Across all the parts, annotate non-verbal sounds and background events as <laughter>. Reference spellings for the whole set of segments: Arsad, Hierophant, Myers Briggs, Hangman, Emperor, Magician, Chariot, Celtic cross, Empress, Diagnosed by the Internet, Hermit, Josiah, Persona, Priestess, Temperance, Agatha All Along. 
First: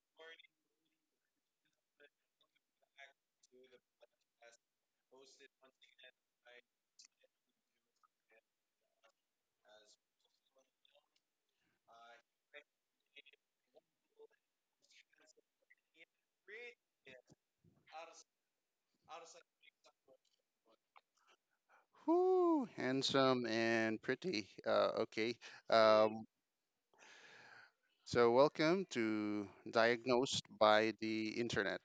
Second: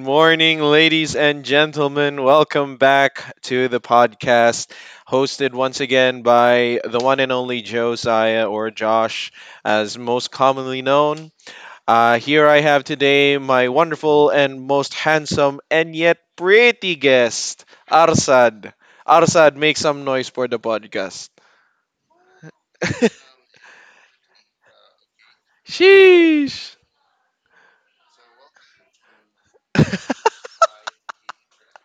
morning, ladies and gentlemen. Welcome back to the podcast, hosted once again by the one and only Josiah or Josh, as most commonly known. Here I have today my wonderful and most handsome and yet pretty guest, Arsad. Arsad, make some noise for the podcast. Whoo, handsome and pretty. Okay. Um, Sheesh. Welcome to Diagnosed by the Internet.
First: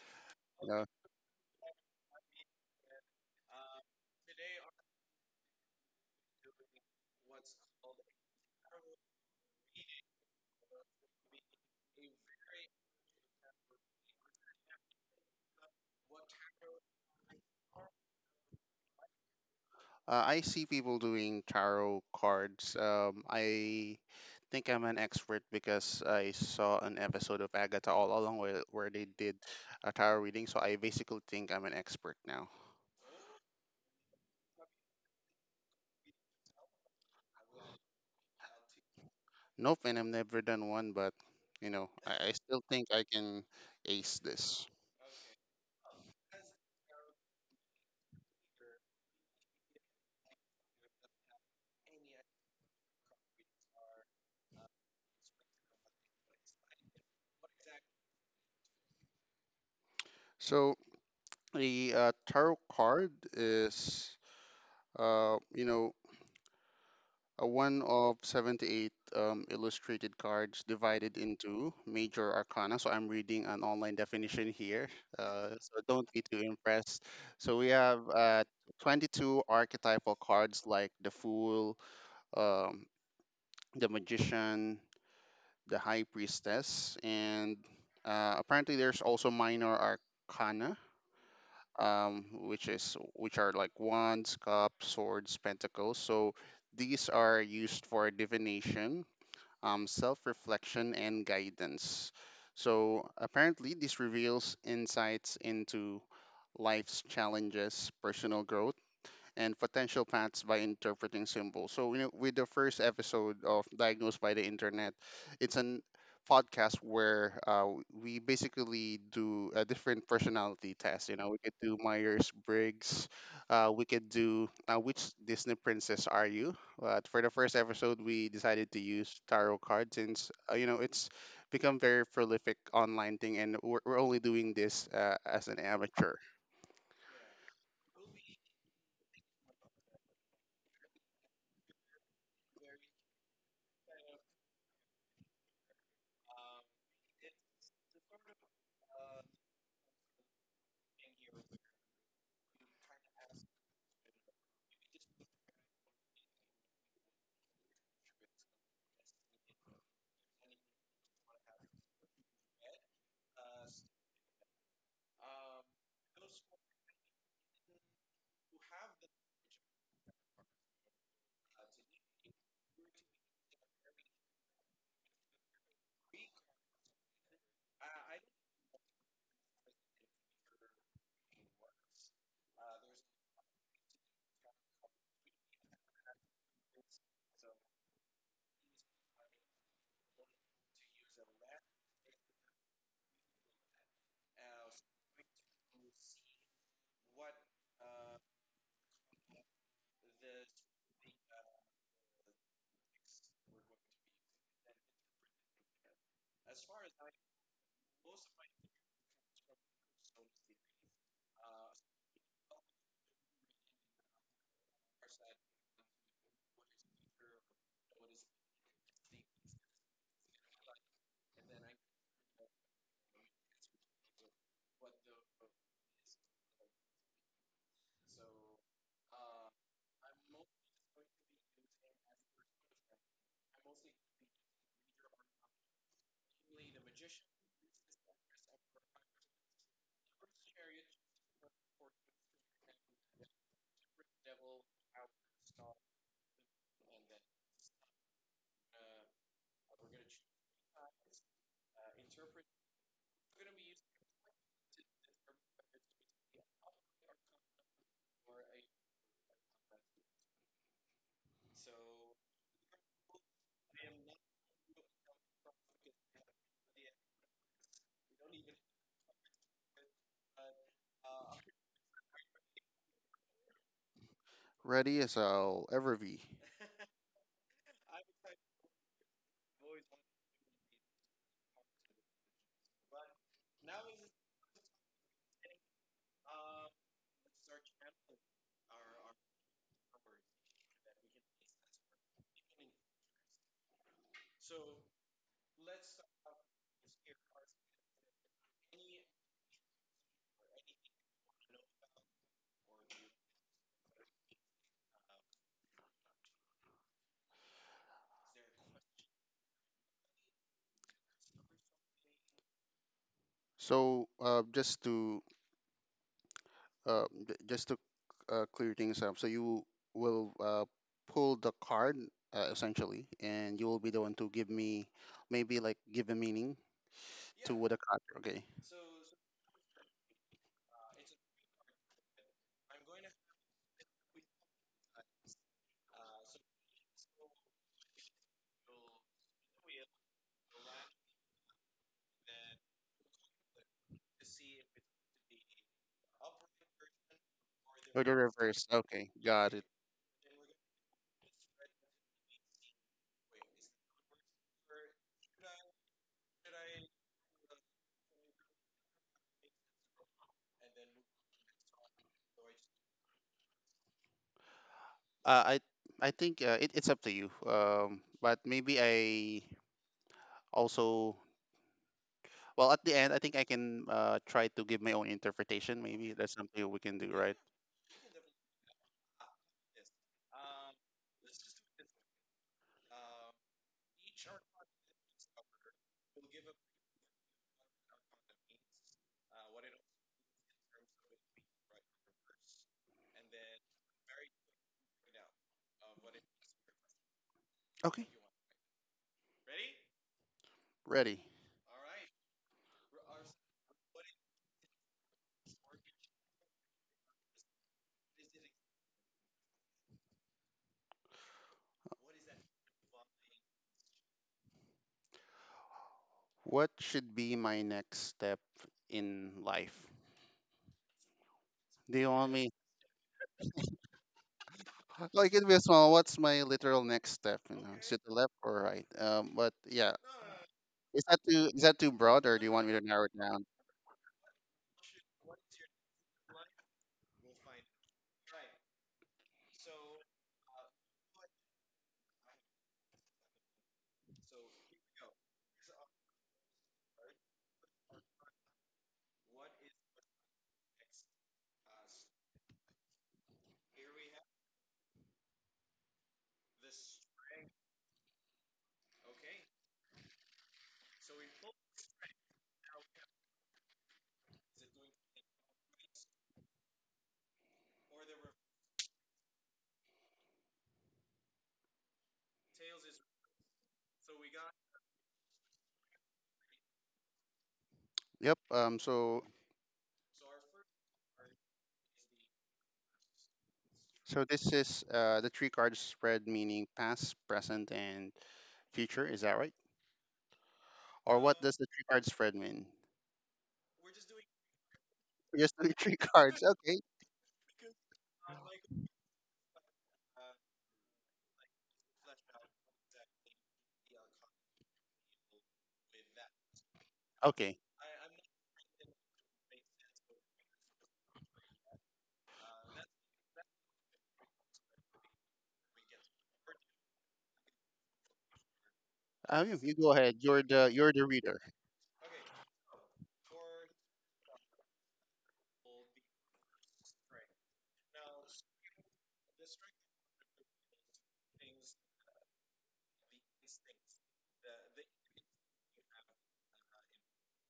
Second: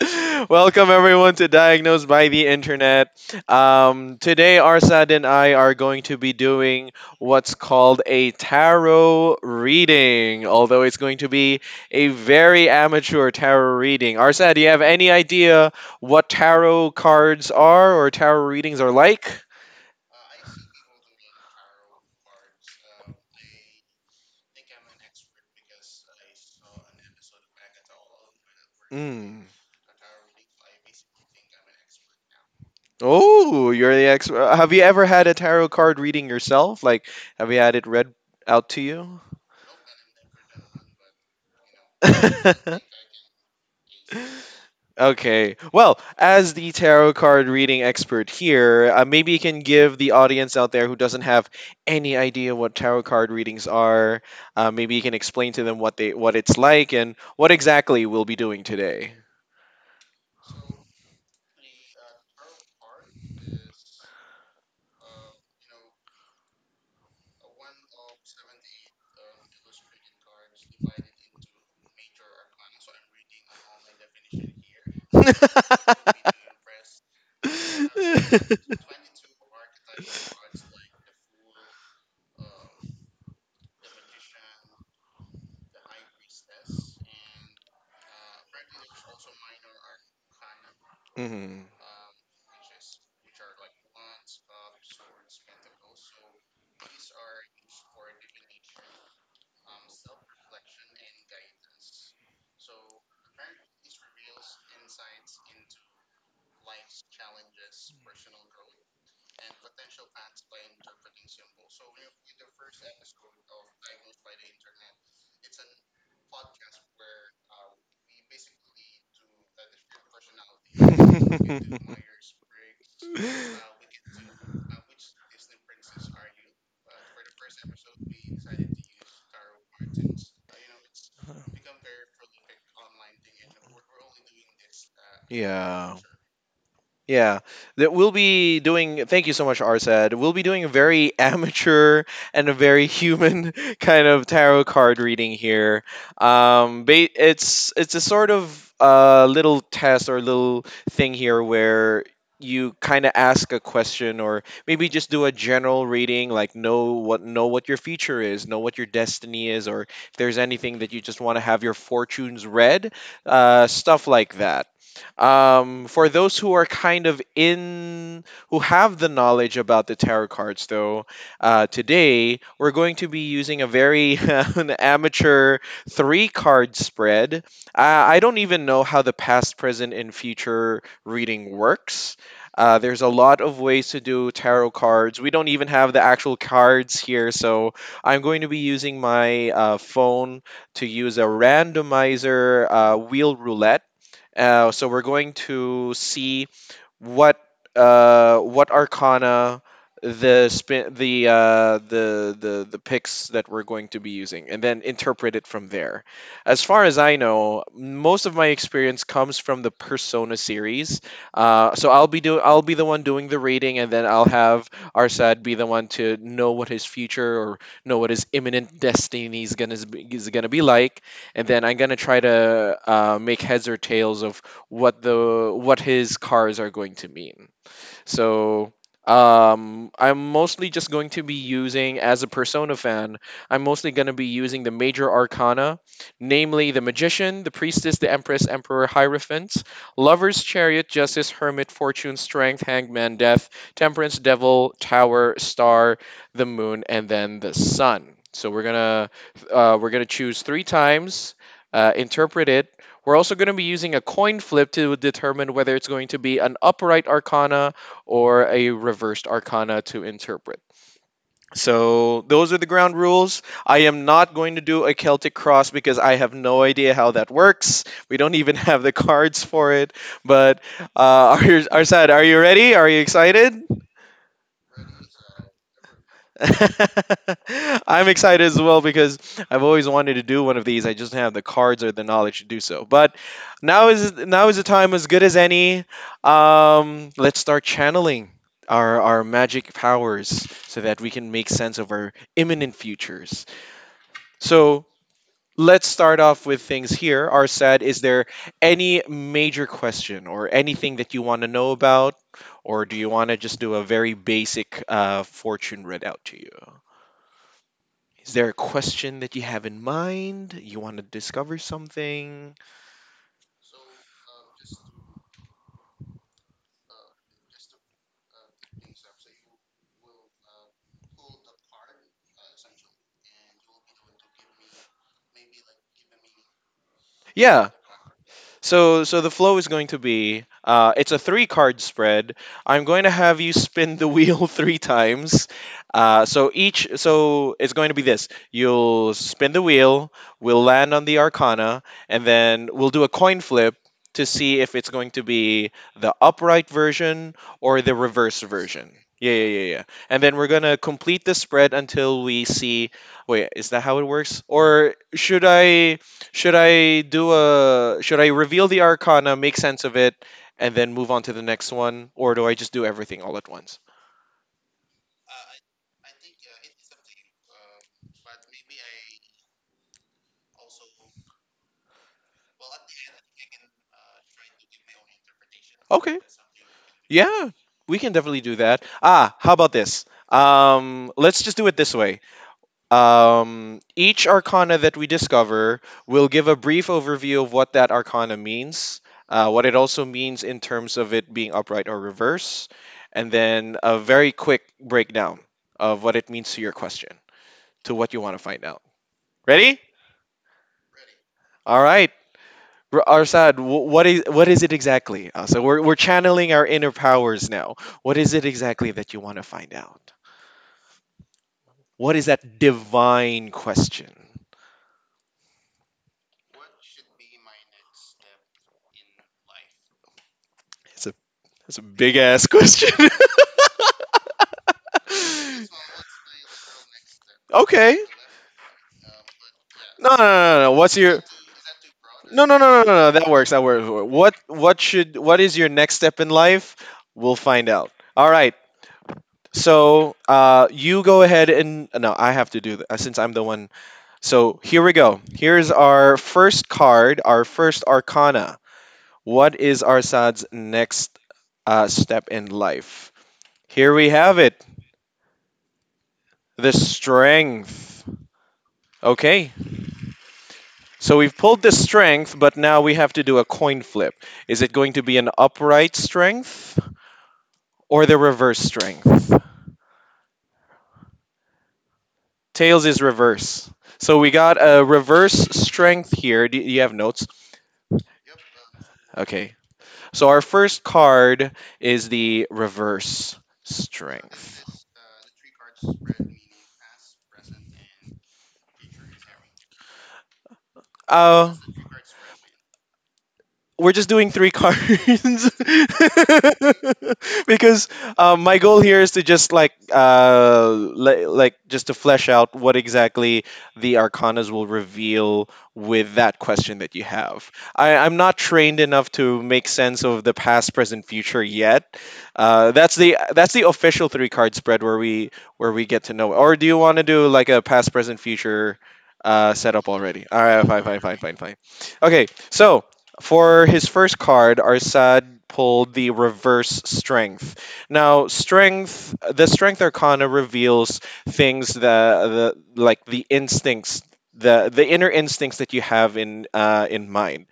<laughs> You know, Welcome everyone to Diagnosed by the Internet. Today, Arsad and I are going to be doing what's called a tarot reading, although it's going to be a very amateur tarot reading. Arsad, do you have any idea what tarot cards are or tarot readings are like? I see people doing tarot cards. I think I'm an expert because I saw an episode of Agatha All Along where they did Mm. a tarot reading. So, I basically think I'm an expert now. Oh, you're the expert. Have you ever had a tarot card reading yourself? Like, have you had it read out to you? Nope, and I've never done one, but I still <laughs> think I can ace this. Okay. Well, as the tarot card reading expert here, maybe you can give the audience out there who doesn't have any idea what tarot card readings are. Maybe you can explain to them what it's like and what exactly we'll be doing today. <laughs> So, the tarot card is, uh, you know, a one of 78 illustrated cards divided into major arcana. So I'm reading an online definition here. So don't be too impressed. So we have 22 archetypal cards like the Fool, um, the Magician, the High Priestess, and apparently there's also minor arcana, Mhm. Which are like wands, cups, swords, pentacles. So these are used for divination, self-reflection, and guidance. So apparently, this reveals insights into life's challenges, personal growth and potential paths by interpreting symbols. So, you know, with the first episode of Diagnosed by the Internet, it's an podcast where we basically do a different personality test. You know, we could do Myers <laughs> Briggs, we could do which Disney princess are you? But for the first episode, we decided to use tarot cards since you know it's become very prolific online thing, and we're only doing this as an Yeah. amateur. Yeah, that we'll be doing. Thank you so much, Arsad. We'll be doing a very <laughs> amateur and a very human <laughs> kind of tarot card reading here. It's a sort of little test or little thing here where you kind of ask a question or maybe just do a general reading, like know what your future is, know what your destiny is, or if there's anything that you just want to have your fortunes read, stuff like that. For those who are kind of who have the knowledge about the tarot cards, though, today we're going to be using a very <laughs> an amateur three card spread. I don't even know how the past, present, and future reading works. There's a lot of ways to do tarot cards. We don't even have the actual cards here, so I'm going to be using my phone to use a randomizer wheel roulette, so we're going to see what what arcana the spin the picks that we're going to be using, and then interpret it from there. As far as I know, most of my experience comes from the Persona series. I'll be the one doing the rating, and then I'll have Arsad be the one to know what his future or know what his imminent destiny is is gonna be like, and then I'm gonna try to make heads or tails of what his cars are going to mean. So I'm mostly just going to be using, as a Persona fan, I'm mostly going to be using the major arcana, namely the Magician, the Priestess, the Empress, Emperor, Hierophant, Lover's Chariot, Justice, Hermit, Fortune, Strength, Hangman, Death, Temperance, Devil, Tower, Star, the Moon, and then the Sun. So we're gonna choose three times, interpret it. We're also going to be using a coin flip to determine whether it's going to be an upright arcana, or a reversed arcana to interpret. So those are the ground rules. I am not going to do a Celtic cross because I have no idea how that works. We don't even <laughs> have the cards for it. But uh, <laughs> Arsad, are you ready? Are you excited? Ready as I'll ever be. <laughs> I'm excited as well because I've always wanted to do one of these. I just don't have the cards or the knowledge to do so. But now is a time as good as any. Let's start channeling our magic powers so that we can make sense of our imminent futures. So let's start off with things here. Arsad, is there any major question or anything that you want to know about, or do you want to just do a very basic fortune readout to you? Is there a question that you have in mind? You want to discover something? So, just to j- just to clear things up, so you will pull the card essentially, and you will be the one to give me maybe give a meaning to Yeah. what a card. Okay, So so the flow is going to be it's a three card spread. I'm going to have you spin the wheel <laughs> three times. So it's going to be this. You'll spin the wheel. We'll land on the Arcana, and then we'll do a coin flip to see if it's going to be the upright version or the or the reverse reverse. version. Okay, Yeah, yeah, got yeah, it. yeah. And then we're gonna complete the spread until we see. Wait, is that how it works? Or should I reveal the arcana, make sense of it, and then move on to the next one, or do I just do everything all at once? Uh, I I think it's up to you. But maybe I also well at the end I think I can try to give my own interpretation. Maybe Okay. that's something we can do, right? Yeah, we can definitely do that. Ah, how about this? Let's just do it this way. Each arcana that we discover will give a brief overview of what that arcana means, what it also means in terms of it being upright or reverse, and then a very quick breakdown of what it means to your question, to Okay, what you want to find out. Ready? ready. All right. Arsad, what is it exactly? We're channeling our inner powers now. What is it exactly that you want to find out? What is that divine question? What should be my next step in life? It's a it's a Do you big want ass <laughs> me? question. Like it be a <laughs> small. What's my literal next step? You know, is Okay. it the left or right? But yeah, No, no, no, no, no. What's your... is that too broad, or no, do you no, want no, me no, to no, narrow no. it That down? works. That works. What should what is your next step in life? We'll find out. All right. So you go ahead and no, I have to do that since I'm the one. So here we go. Here's our first card, our first arcana. What is Arsad's next step in life? Here we have it. The strength. Okay, so we've pulled the strength, but now we have to do a coin flip. Is it going to be an upright strength or the reverse strength? Tails is reverse. So we got a reverse strength here. Do you have notes... Yep. So Okay. So our first card is the reverse so this strength. is the three card spread meaning past, present, and future. Is that right? Or what Oh, does the three card spread mean? we're just doing three cards Just <laughs> the three <laughs> cards. Okay. because my goal here is to just like like just to flesh out what exactly the arcanas will reveal with that question that you have. Okay. I'm not trained enough to make sense of the past, present, future yet. That's the official three card spread where we get to know. Or do you want to do like a past, present, future? You Setup go ahead. already. All right, fine, You're fine, the fine, fine, reader. fine. Okay, so for his first card, Arsad pulled the reverse strength. Now, strength, the strength arcana reveals things that, the like the instincts, the inner instincts that you have in mind.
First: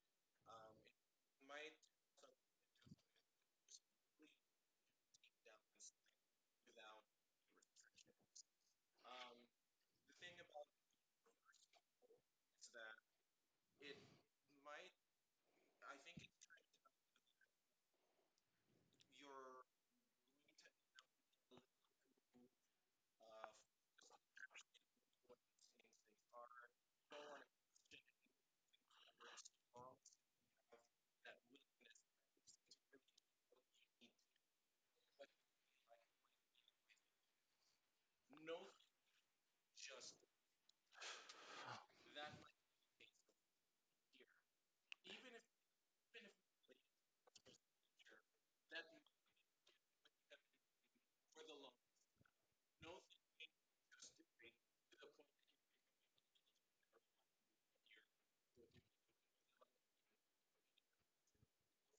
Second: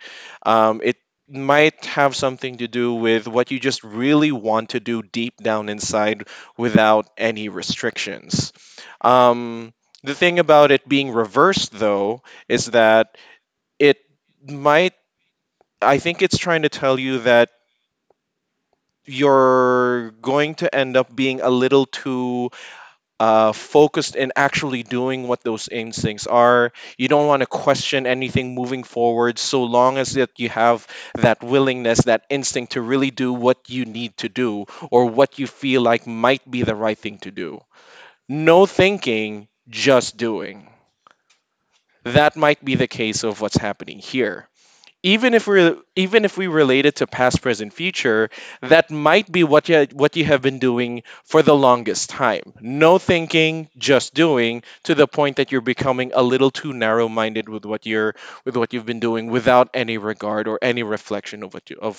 It might have something to do with what you just really want to do deep down inside without any restrictions. Um, the thing about it being reversed, though, is that it might I think it's trying to tell you that you're going to end up being a little too focused in actually doing what those instincts are. You don't want to question anything moving forward, so long as that you have that willingness, that instinct to really do what you need to do or what you feel like might be the right thing to do. No thinking, just doing. That might be the case of what's happening here. Even if we're even if we relate it to past, present, future, that might be what you have been doing for the longest time. No thinking, just doing, to the point that you're becoming a little too narrow minded with what you're with what you've been doing, without any regard or any reflection of what you of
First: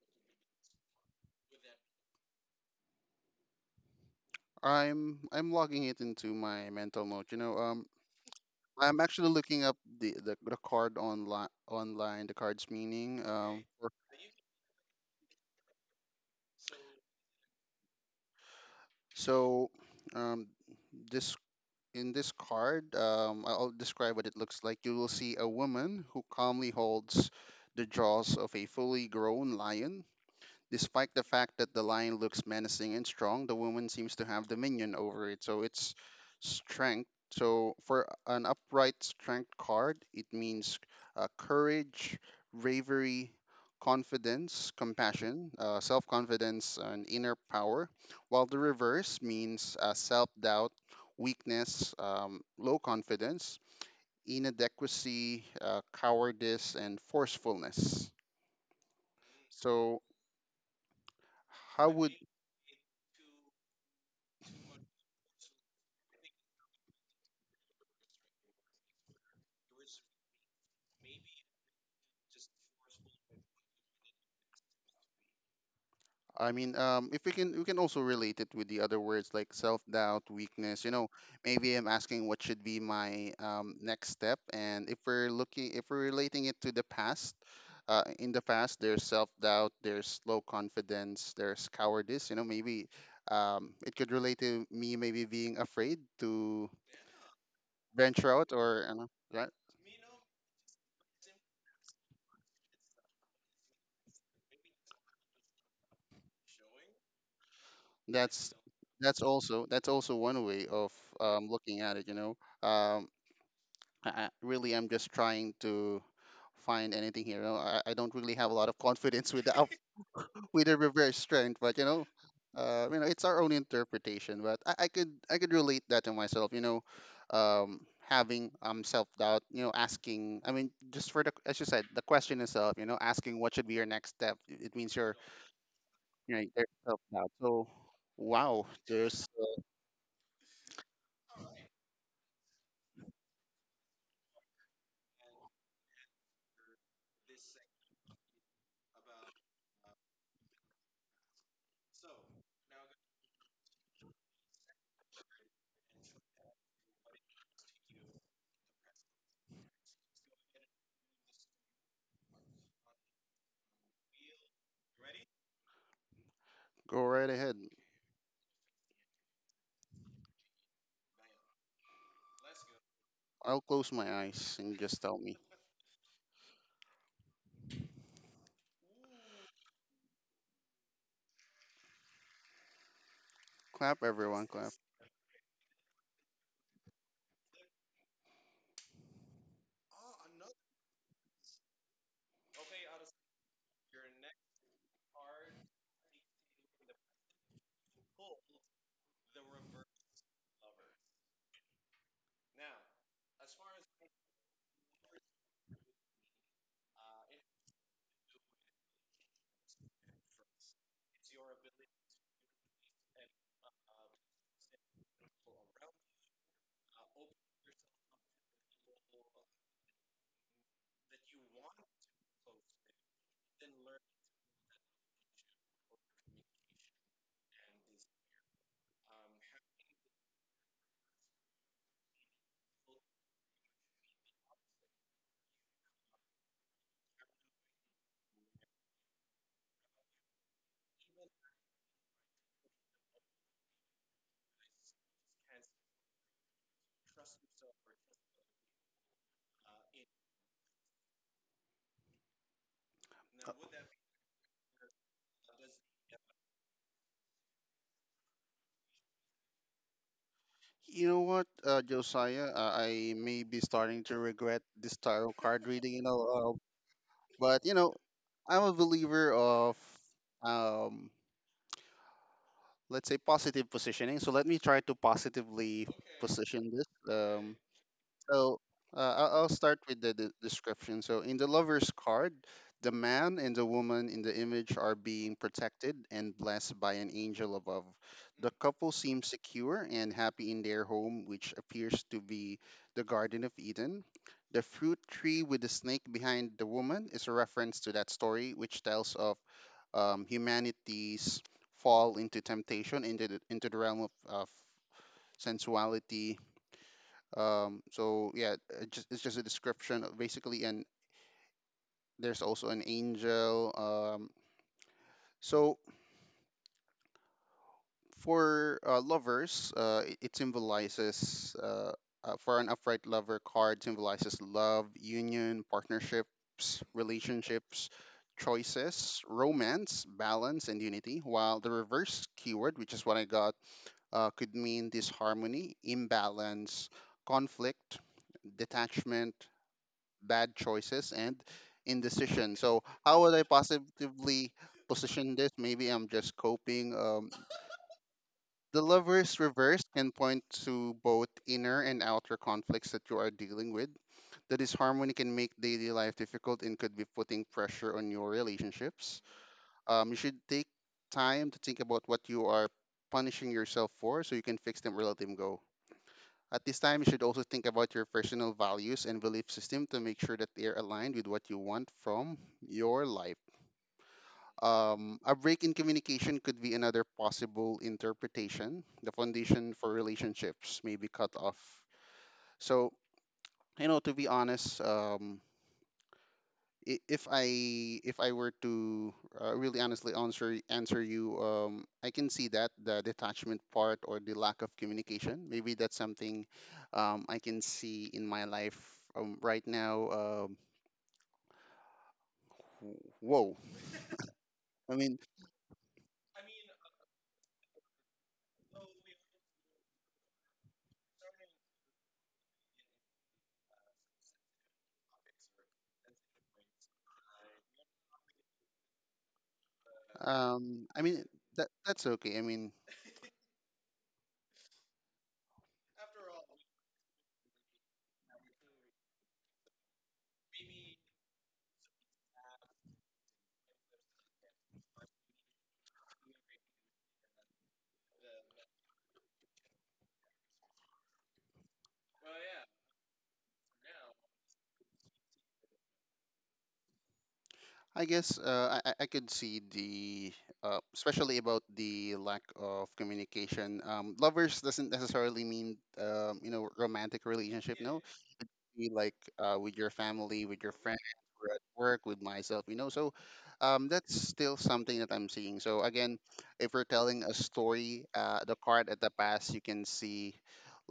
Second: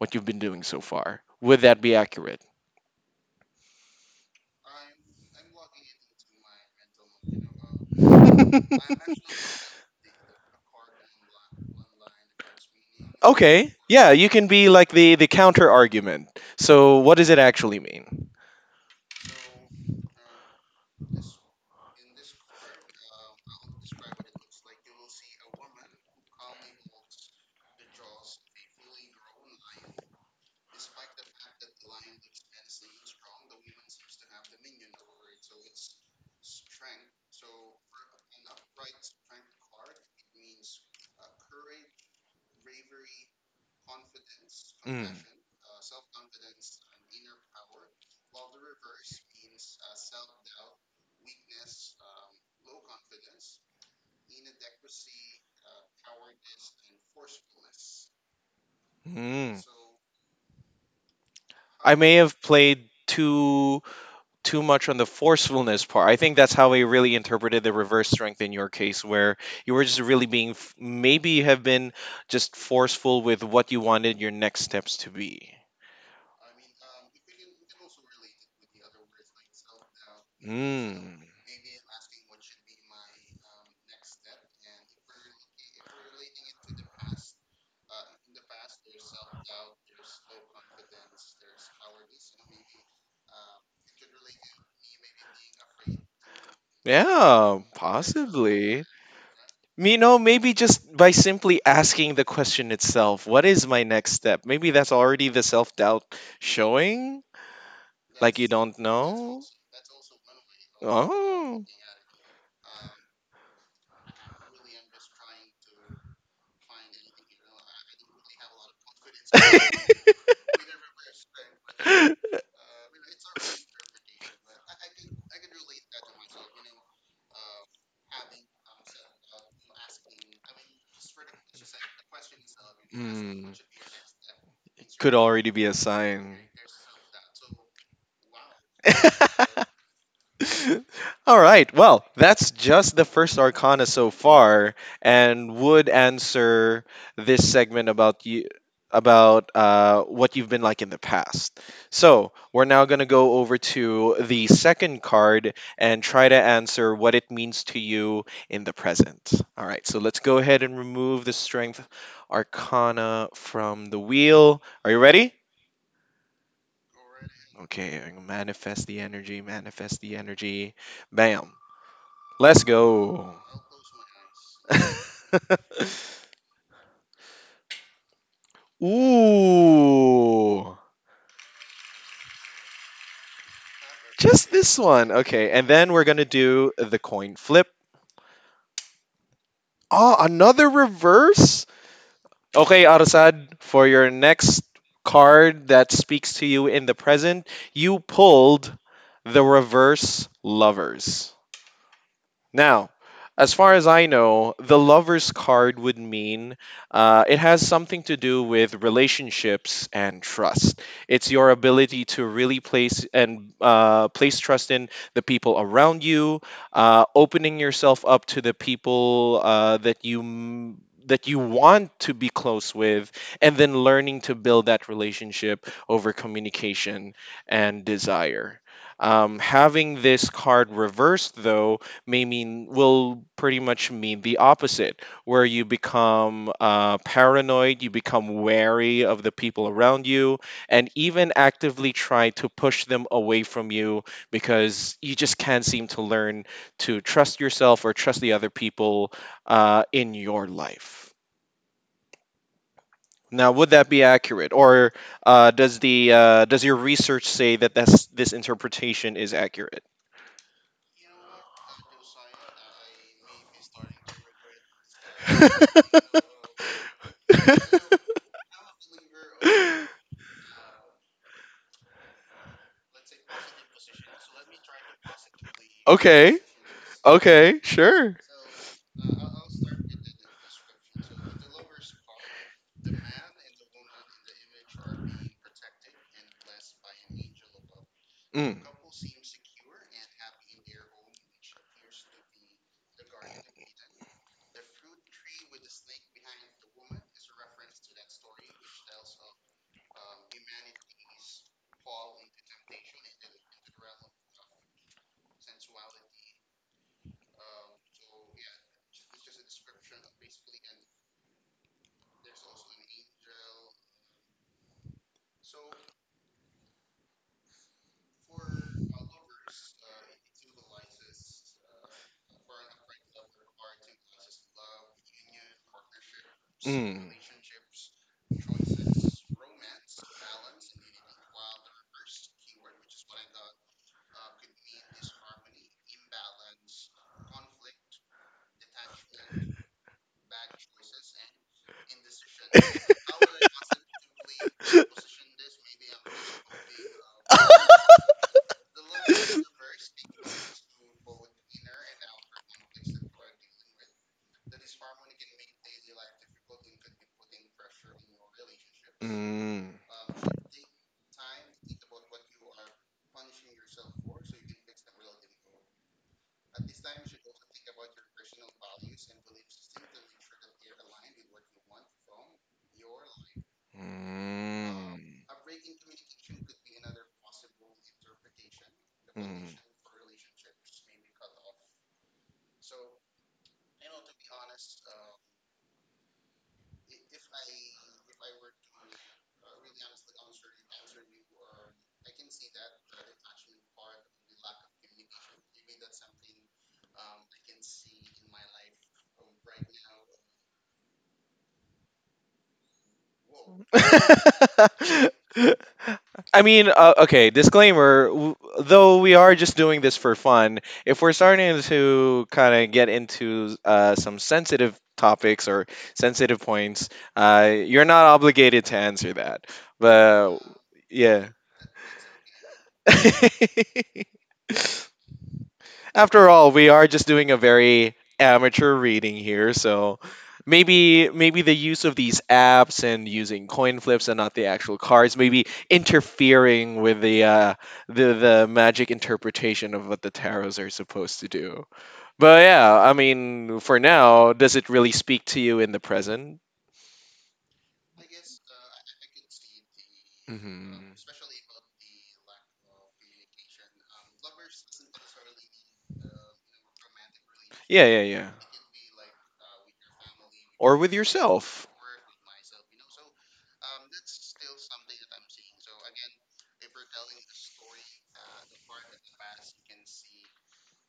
what you've been doing so far. Would that be accurate? I'm logging it into my mental note. I'm <laughs> actually looking up the card online, the card's meaning. Okay, yeah, you can be like the counter argument. So what does it actually mean? so, um, this in this card, I'll describe what it looks like. You will see a woman who calmly holds the jaws of a fully grown lion. Despite the fact that the lion looks menacing and strong, the woman seems to have dominion over it. So it's strength. So for an upright strength card, it means courage, bravery, confidence, Mm. compassion, self confidence, and inner power. While the reverse means self doubt, weakness, low confidence, inadequacy, cowardice, and forcefulness. Mm. So, how I would may have played too much on the forcefulness part. I think that's how I really interpreted the reverse strength in your case, where you were just really being maybe you have been just forceful with what you wanted your next steps to be. I mean, if we can, we can also relate it with the other words like self doubt, weakness. You know, Mm. maybe I'm asking what should be my next step, and if we're relating it to the past, in the past there's self doubt, there's low confidence, there's cowardice. You know, maybe it could relate to me maybe being afraid to Yeah, venture out, possibly. or you know, that You know, maybe just by simply asking the question itself, what is my next step? Maybe that's already the self doubt showing, like you that's don't know. That's also one way of Oh. looking at it. Um, I really am just trying to find anything here. I don't really have a lot of <laughs> confidence with the with the reverse strength, but <laughs> it's our own interpretation. But I could I could relate that to myself. Having self doubt. You know, asking. I mean, just for the as you said, the question itself. You know, asking Mm, what should be your next step. It means could you're already be a sign. you know there's self doubt. So wow, <laughs> just <laughs> All right. Well, that's just the first arcana so far, and would answer this segment about you about what you've been like in the past. So we're now gonna go over to the second card and try to answer what it means to you in the present. All right. So let's go ahead and remove the strength arcana from the wheel. Are you ready? Go right ahead. Okay. Manifest the energy. Manifest the energy. Bam. Let's go. I'll close my eyes and just tell me. <laughs> Ooh. Clap, everyone, Just clap. this one. Okay. And then we're going to do the coin flip. Oh, another reverse? Okay, Arasad, for your next card that speaks to you in the present, you pulled the reverse lovers. Now, as far as I know, the lover's card would mean it has something to do with relationships and trust. It's your ability to really place and place trust in the people around you, opening yourself up to the people that you want to be close with, and then learning to build that relationship over communication and desire. Having this card reversed, though, may mean will pretty much mean the opposite, where you become paranoid, you become wary of the people around you and even actively try to push them away from you because you just can't seem to learn to trust yourself or trust the other people in your life. Now, would that be accurate, or does the does your research say that this interpretation is accurate? You know what, Josiah? I may be starting to regret this tarot card reading, but you know, I'm a believer of, <laughs> um, let's say, positive positioning. So let me try to positively Okay. position this. Okay. Sure. so I'll start with the description. So in the lover's card, the man and the woman in the image are being protected and blessed by an angel above. The Mm. couple seem secure and happy in their home, which appears to be the Garden of Eden. The fruit tree with the snake behind the woman is a reference to that story, which tells of humanity's fall into temptation into the realm of sensuality. So yeah, it just, it's just a description of basically, and there's also an angel. So for lovers, it symbolizes for an upright lover card symbolizes love, union, partnerships, Mm. relationships, choices, romance, balance, and unity. While the reverse keyword, which is what I got, could mean disharmony, imbalance, conflict, detachment, bad choices and indecision. So how would I positively position this? Maybe I'm just coping. The lovers reverse can point to both inner and outer conflicts that you are dealing with. The disharmony can make daily life difficult and could be putting pressure on your relationships. Mm. You should take time to think about what you are punishing yourself for so you can fix them, or let them go. At this time, you should also think about your personal values and belief system to make sure that they are aligned with what you want from your life. Mm. A break in communication could be another possible interpretation. The foundation for relationships may be cut off. So, you know, to be honest, i- if I if I were to really honestly answer you, I can see that the detachment part or the lack of communication. Maybe that's something I can see in my life right now. Whoa! I Mm. mean, <laughs> I mean, okay, disclaimer, though we are just doing this for fun, if we're starting to kind of get into some sensitive topics or sensitive points, you're not obligated to answer that. But I mean yeah. that that's okay. I mean, <laughs> After all, we are just doing a very amateur reading here, so maybe the use of these apps and using coin flips and not the actual cards maybe interfering with the magic interpretation of what the tarots are supposed to do. But yeah, I mean, for now, does it really speak to you in the present? I guess I I could see the Hmm. Especially about the lack of communication. Lovers doesn't necessarily mean you know romantic relationship. Yeah, No, yeah, yeah. be like with your family, with your Or with friends, or at yourself. work, with myself, you know. So that's still something that I'm seeing. So again, if we're telling a story, the card at the past, you can see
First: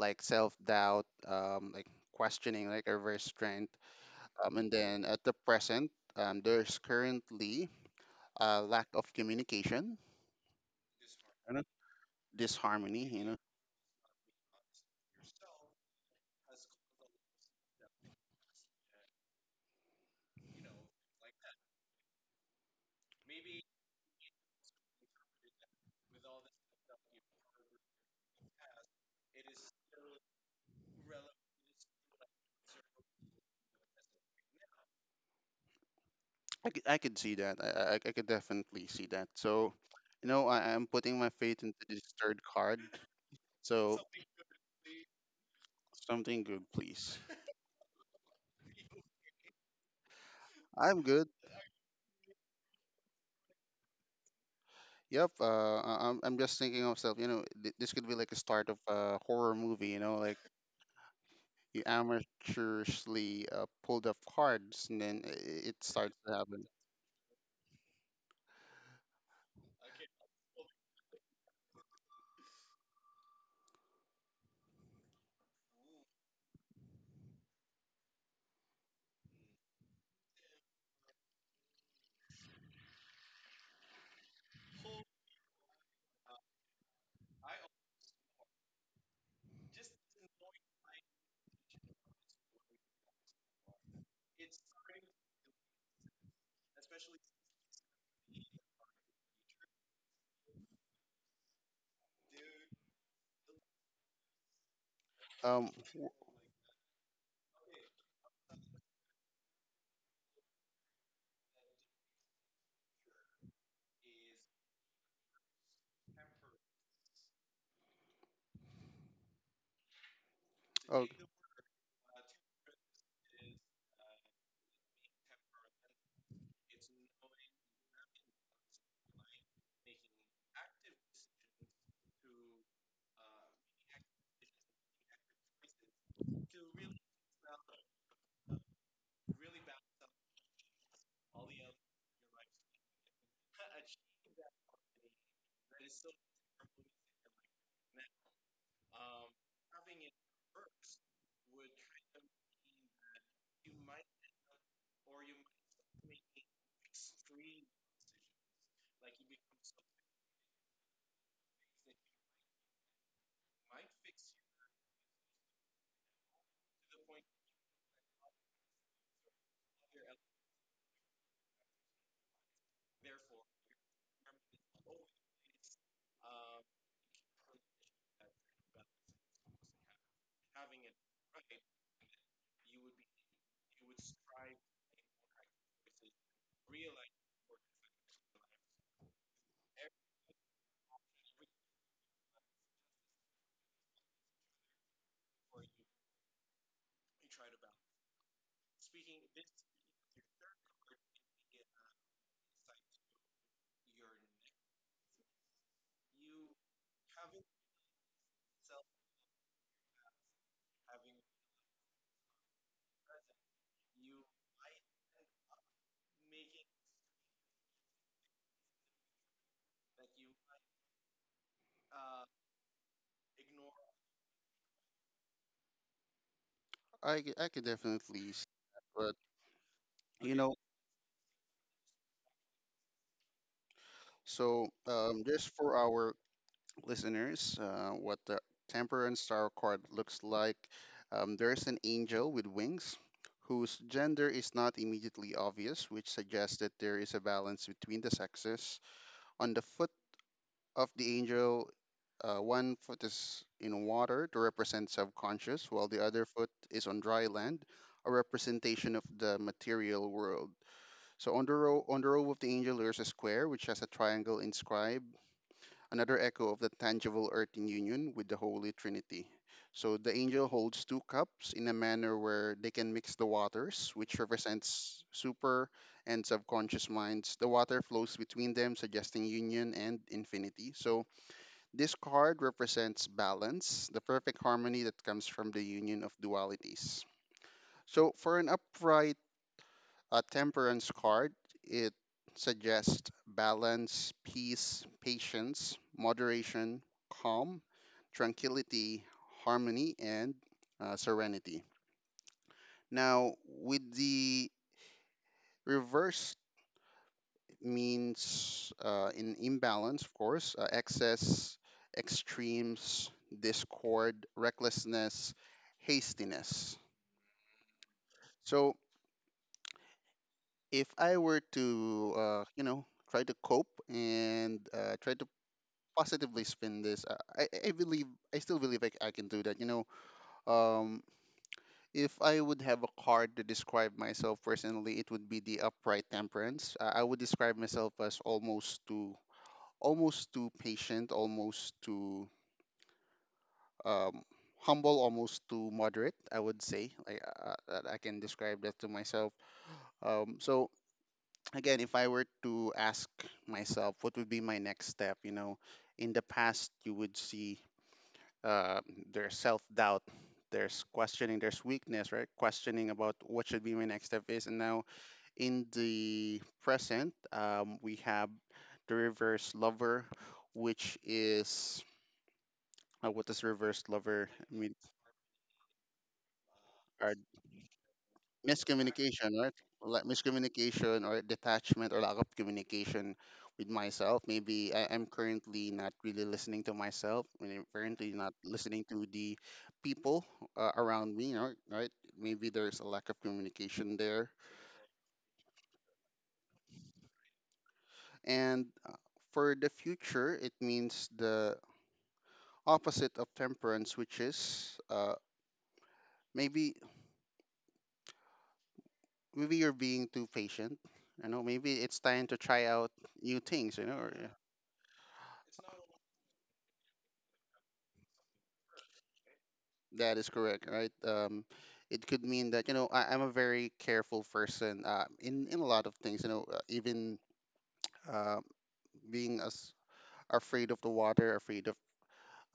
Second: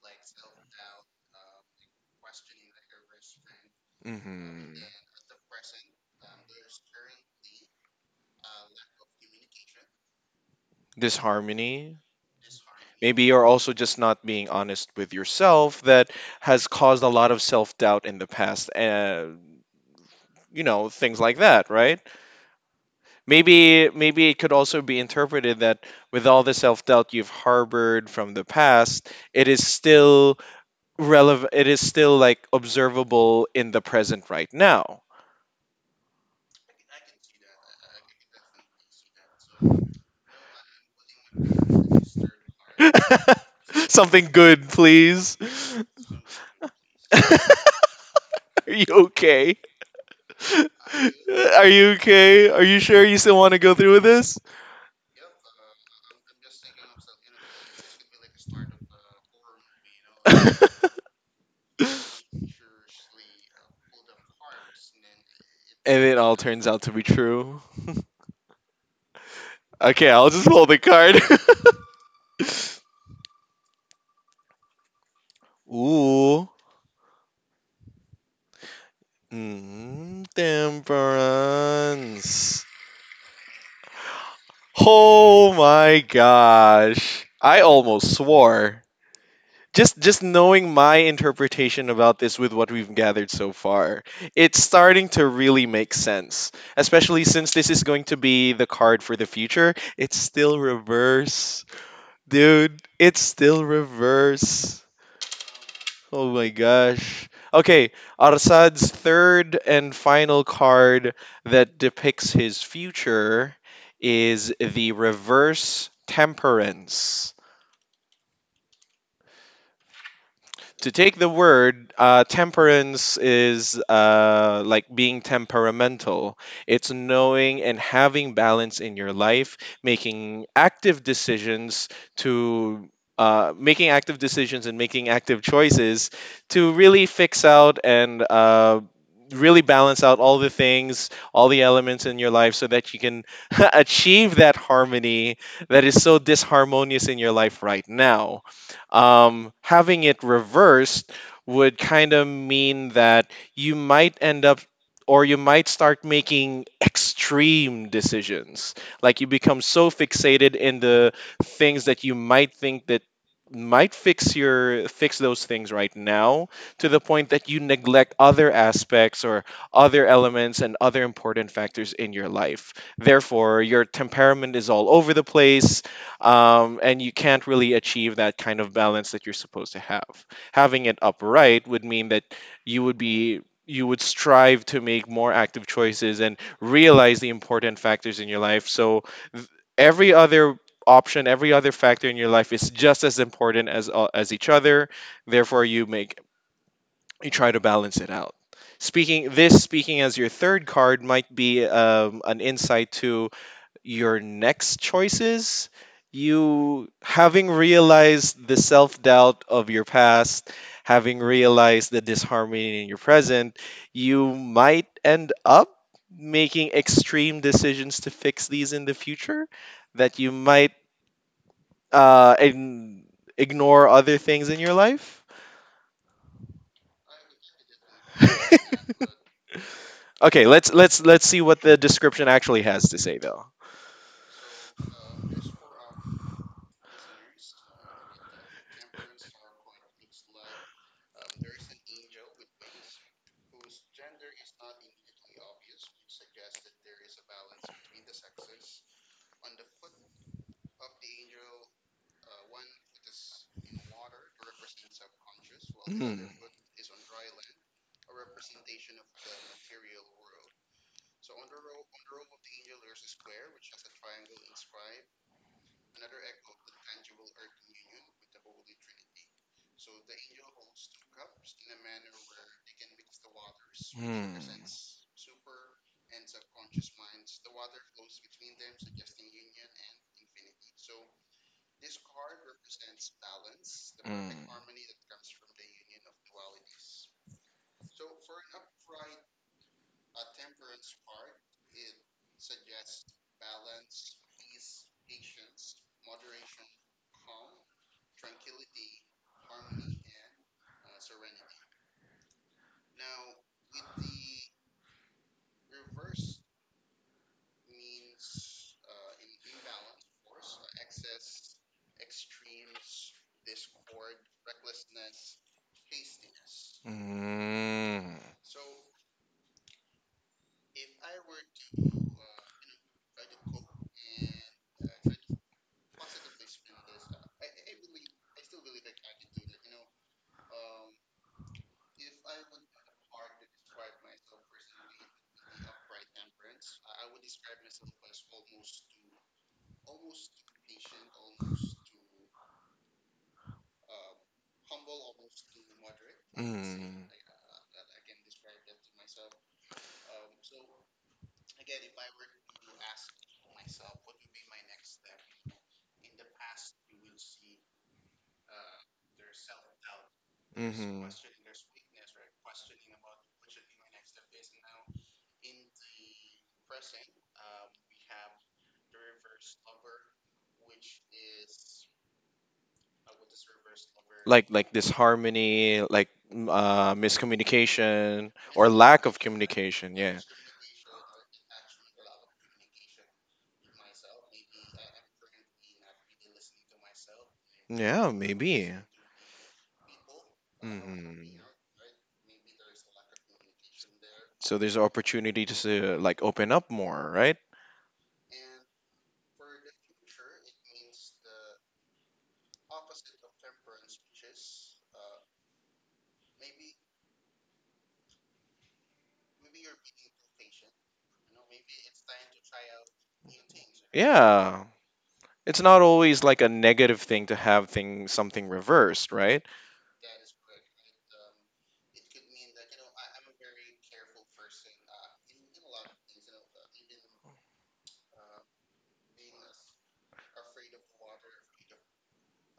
self doubt, like questioning, like reverse strength. And Hmm. then at the present, there's currently a lack of communication, Disharmony. disharmony, Maybe you know. you're also just not being honest with yourself, that has caused a lot of self doubt in the past. You know, things like that, right? Maybe it could also be interpreted that with all the self doubt you've harbored from the past, it is still relevant. It is still like observable in the present right now. I could see that. I could definitely see that. So, I'm putting my faith into this third card. <laughs> So Something good, please. <laughs> something good, please. Are you okay? I'm good. <laughs> Are you okay? Are you sure you still want to go through with this? Yep. I'm just thinking of stuff. This could be like a start of a horror movie. You know, <laughs> like And you amateurishly pulled up cards, and then it starts it to all happen. turns out to be true. <laughs> Okay, I'll just hold the card. <laughs> Ooh. Mm, temperance. Oh my gosh. I almost swore. Just knowing my interpretation about this with what we've gathered so far, it's starting to really make sense, especially since this is going to be the card for the future. It's still reverse. Dude, it's still reverse. Um. w- Oh my gosh. Okay. Arsad's third and final card that depicts his future is the reverse temperance. To Oh, take the word, temperance is like being temperamental. It's knowing and having balance in your life, making active decisions to. Making active decisions and making active choices to really fix out and really balance out all the things, all the elements in your life so that you can <laughs> achieve that harmony that is so disharmonious in your life right now. Having it reversed would kind of mean that you might end up or you might start making extreme decisions, like you become so fixated in the things that you might think that might fix those things right now, to the point that you neglect other aspects or other elements and other important factors in your life. Therefore, your temperament is all over the place. And you can't really achieve that kind of balance that you're supposed to have. Having it upright would mean that you would be, you would strive to make more active choices and realize the important factors in your life. So th- every other option, every other factor in your life is just as important as each other. Therefore, you make, you try to balance it out. Speaking as your third card might be an insight to your next choices. You, having realized the self doubt of your past, having realized the disharmony in your present, you might end up making extreme decisions to fix these in the future, that you might uh, ign- ignore other things in your life. I could definitely, but <laughs> you Okay, know, let's see what the description actually has to say though. so just for our listeners what the Temperance Star card looks like. There's an angel with wings whose gender is not immediately obvious, which suggests that there is a balance between the sexes. On the foot of the angel, one foot is in water to represent subconscious, while Hmm. the Hmm. other foot is on dry land, a representation of the material world. So on the row of the angel there's a square which has a triangle inscribed, another echo of the tangible earthing union with the Holy Trinity. So the angel holds two cups in a manner where they can mix the waters, which represents super and subconscious minds. The water flows between them, suggesting union and infinity. So this card represents balance, the Mm. perfect harmony that comes from the union of dualities. So for an upright a temperance card, it suggests balance, peace, patience, moderation, calm, tranquility, harmony, and serenity. Now, with the reverse means an imbalance, of course, excess, extremes, discord, recklessness, hastiness. Mm. So, if I were to, you know, try to cope and try to positively spin this, I believe I still believe I can do that. Um, if I would have a card to describe myself personally, it would be the upright temperance. I would describe myself as almost too patient, almost too um, humble, almost too moderate. I would say I that I can describe that to myself. So again, if I were to ask myself, what would be my next step? You know, in the past, you would see uh, there's self doubt, Mm. there's Mhm. questioning, there's weakness, right? Questioning about what should be my next step is. And now in the present, we have the reverse lover, which is what does reverse lover Like like mean? this harmony, like miscommunication or lack of Miscommunication, right? communication. Like Yeah. miscommunication or detachment or lack of communication with myself. Maybe I am currently not really listening to myself. I mean, Yeah, currently not maybe. listening to the people around Hmm. me, right? Maybe there's a lack of communication there. So there's opportunity to like open up more, right? And for the future, it means the opposite of temperance, which is maybe maybe you're being too patient. You know, maybe it's time to try out new things. You know, or Yeah. It's not always like a negative thing to have thing something reversed, right? that is correct, right? It could mean that you know I'm a very careful person in a lot of things. You know, even uh, being as afraid of the water, afraid of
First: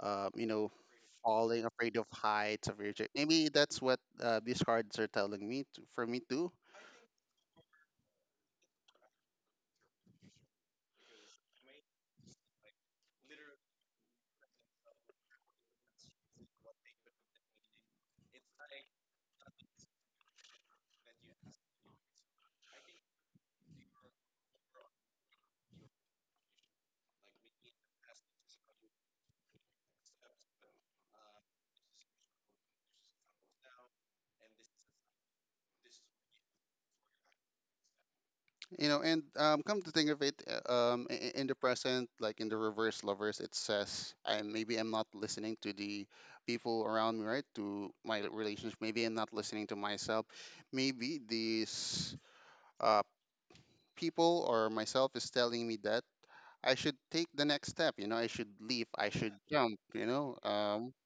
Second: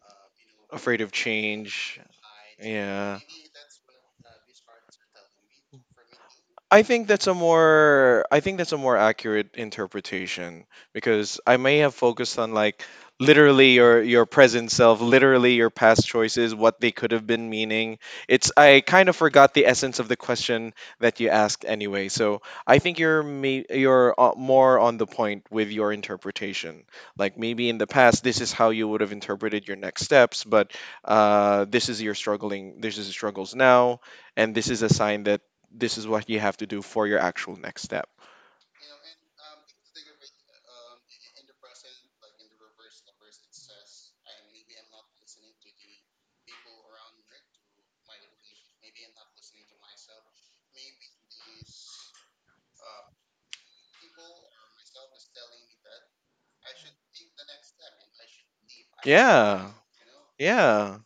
you know Afraid of falling, afraid change. of heights, afraid of Yeah. maybe that's what these cards are telling me to, for me too. I think that's a more accurate interpretation, because I may have focused on like literally your present self, literally your past choices, what they could have been meaning. It's, I kind of forgot the essence of the question that you asked anyway. So I think you're more on the point with your interpretation. Like maybe in the past this is how you would have interpreted your next steps, but this is your struggling. This is struggles now, and this is a sign that this is what you have to do for your actual next step. You know, and come to think of it, in the present, like in the reverse lovers, it says, I maybe I'm not listening to the people around me, right? To my relationship, maybe I'm not listening to myself. Maybe these uh, people or myself is telling me that I should take the next step. You know, I should leave. I should Yeah. jump. You know, Yeah.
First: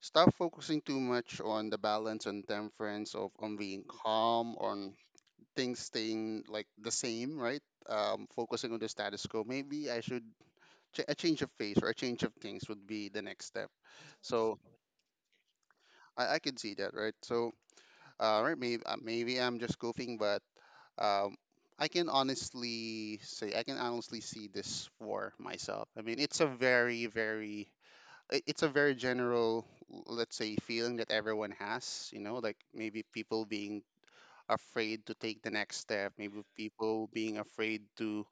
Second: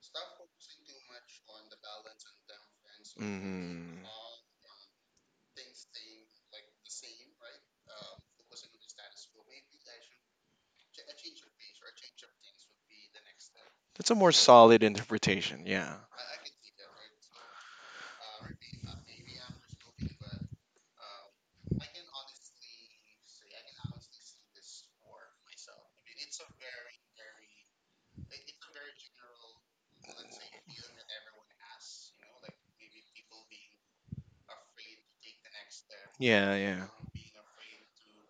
stop focusing too much on the balance and temperance of on being Hmm. calm, on things staying like the same, right? Focusing on the status quo. Maybe I should a change of pace or a change of things would be the next step. That's a more So solid interpretation. Yeah. I can see that, right? So right, maybe I'm just goofing, but um, I can honestly say I can honestly see this for myself. I mean, it's a very very it's a very general let's say feeling that everyone has you know like maybe people being afraid to take the next step, maybe Yeah. Yeah. people being afraid to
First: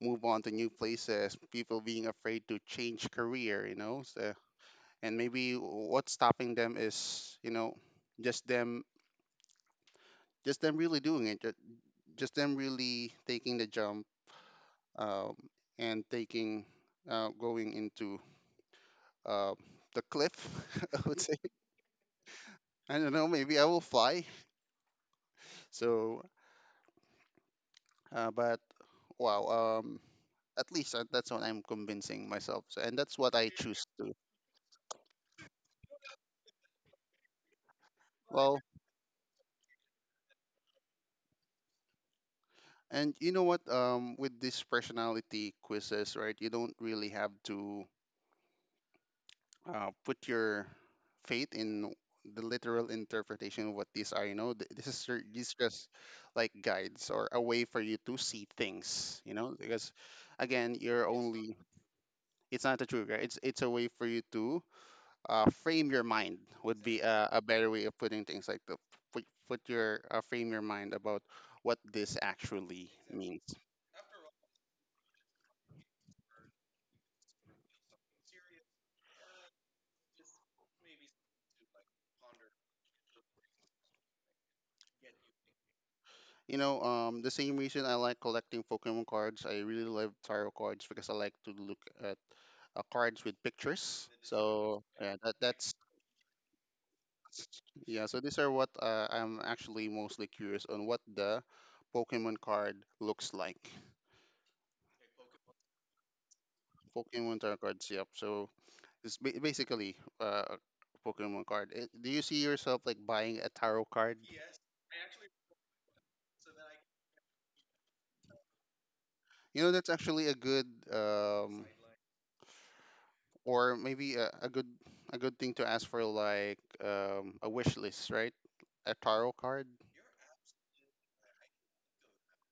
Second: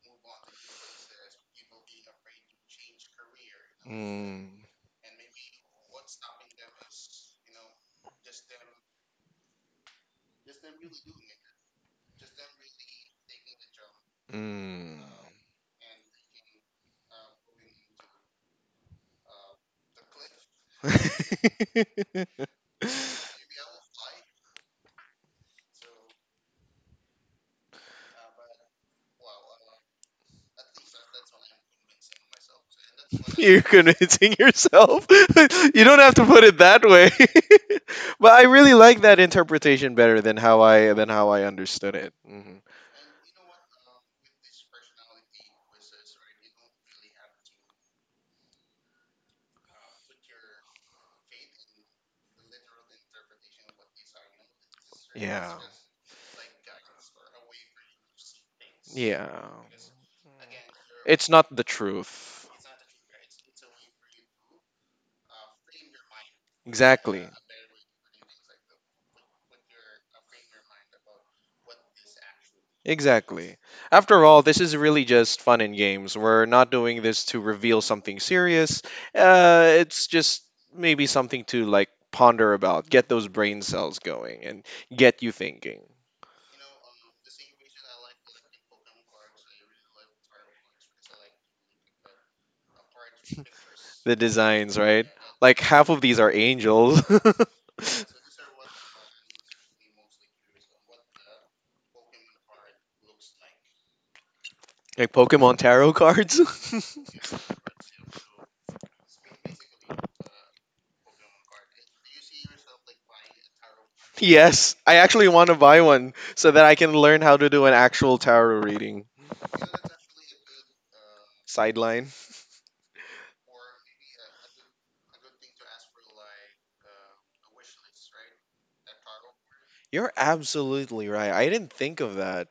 move on to new places, people being afraid to change career, you know. So, Mm. and maybe what's stopping them is, you know, just them just them really doing it, just them really taking the jump um, and taking going into uh, the cliff, <laughs> I would say. Mm. I don't know, maybe I will fly. So, but wow, at least that's what I'm convincing myself, so, and that's what <laughs> <laughs> I You're choose to. convincing yourself. <laughs> You don't have to put it that way. <laughs> But I Well, really like that interpretation better than how I understood it. Hmm. and you know what? With these personality quizzes, right? You don't really have to put your faith in the literal interpretation of what these are. You know, this is your- these Yeah. just like guides or a way for you to see things. Yeah. You know, because again, you're It's not only the truth. it's not a true guide. It's a way for you to frame your mind would be Exactly. A better way of putting things like the put, put your frame your mind about what this actually means. Exactly. After all, this is really just fun and games. We're not doing this to reveal something serious. It's just maybe something to like ponder about, get those brain cells going, and get you thinking. You know, the same reason I like collecting Pokemon cards, I really love tarot cards because I like to look at cards with <laughs> pictures. The designs, So right? yeah, that, Like that's half of these are angels, <laughs> like yeah. So these are what I'm actually mostly curious on what the Pokemon card looks like. Pokemon tarot cards. Pokemon tarot cards, yep. So it's basically a Pokemon card. Eh, do you see yourself like buying a tarot card? <laughs> Yes, I actually want to buy one so that I can learn how to do an actual tarot reading. You know, that's actually a good Sideline. or maybe a good thing to ask for like a wish list, right? A tarot card. You're absolutely right. I didn't think of that.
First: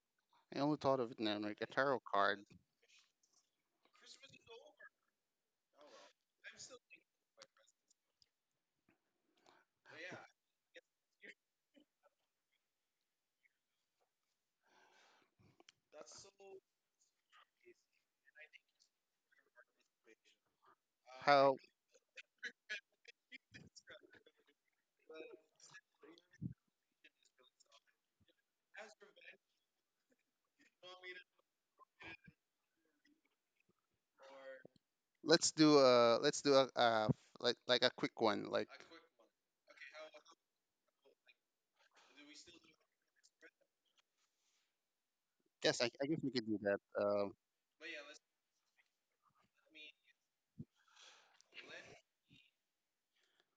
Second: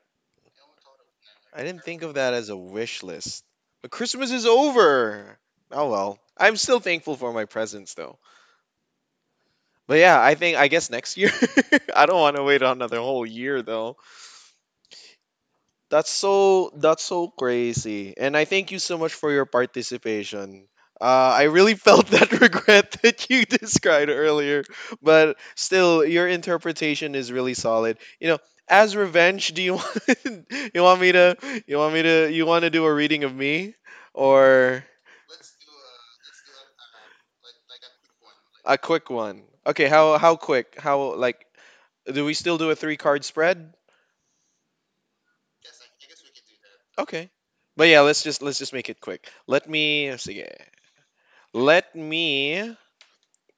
I only thought of it now, like I a didn't tarot think of that card. as a wish list. But Christmas is over. Oh well. I'm still thankful for my presents though. But yeah, I think, I guess next year. <laughs> I don't want to wait another whole year though. That's so crazy. And I thank you so much for your participation. I How? really felt that <laughs> regret that you <laughs> described earlier, but still, your interpretation is really solid. You know, as revenge, do you <laughs> want, you want me to, you want to do a reading of me, or Let's do a like a quick one. Like a quick one? Okay, how quick? How like, do we still do a three card spread? yes, I guess we can do that. Okay, but yeah, let's just make it quick. Let me sige. Let me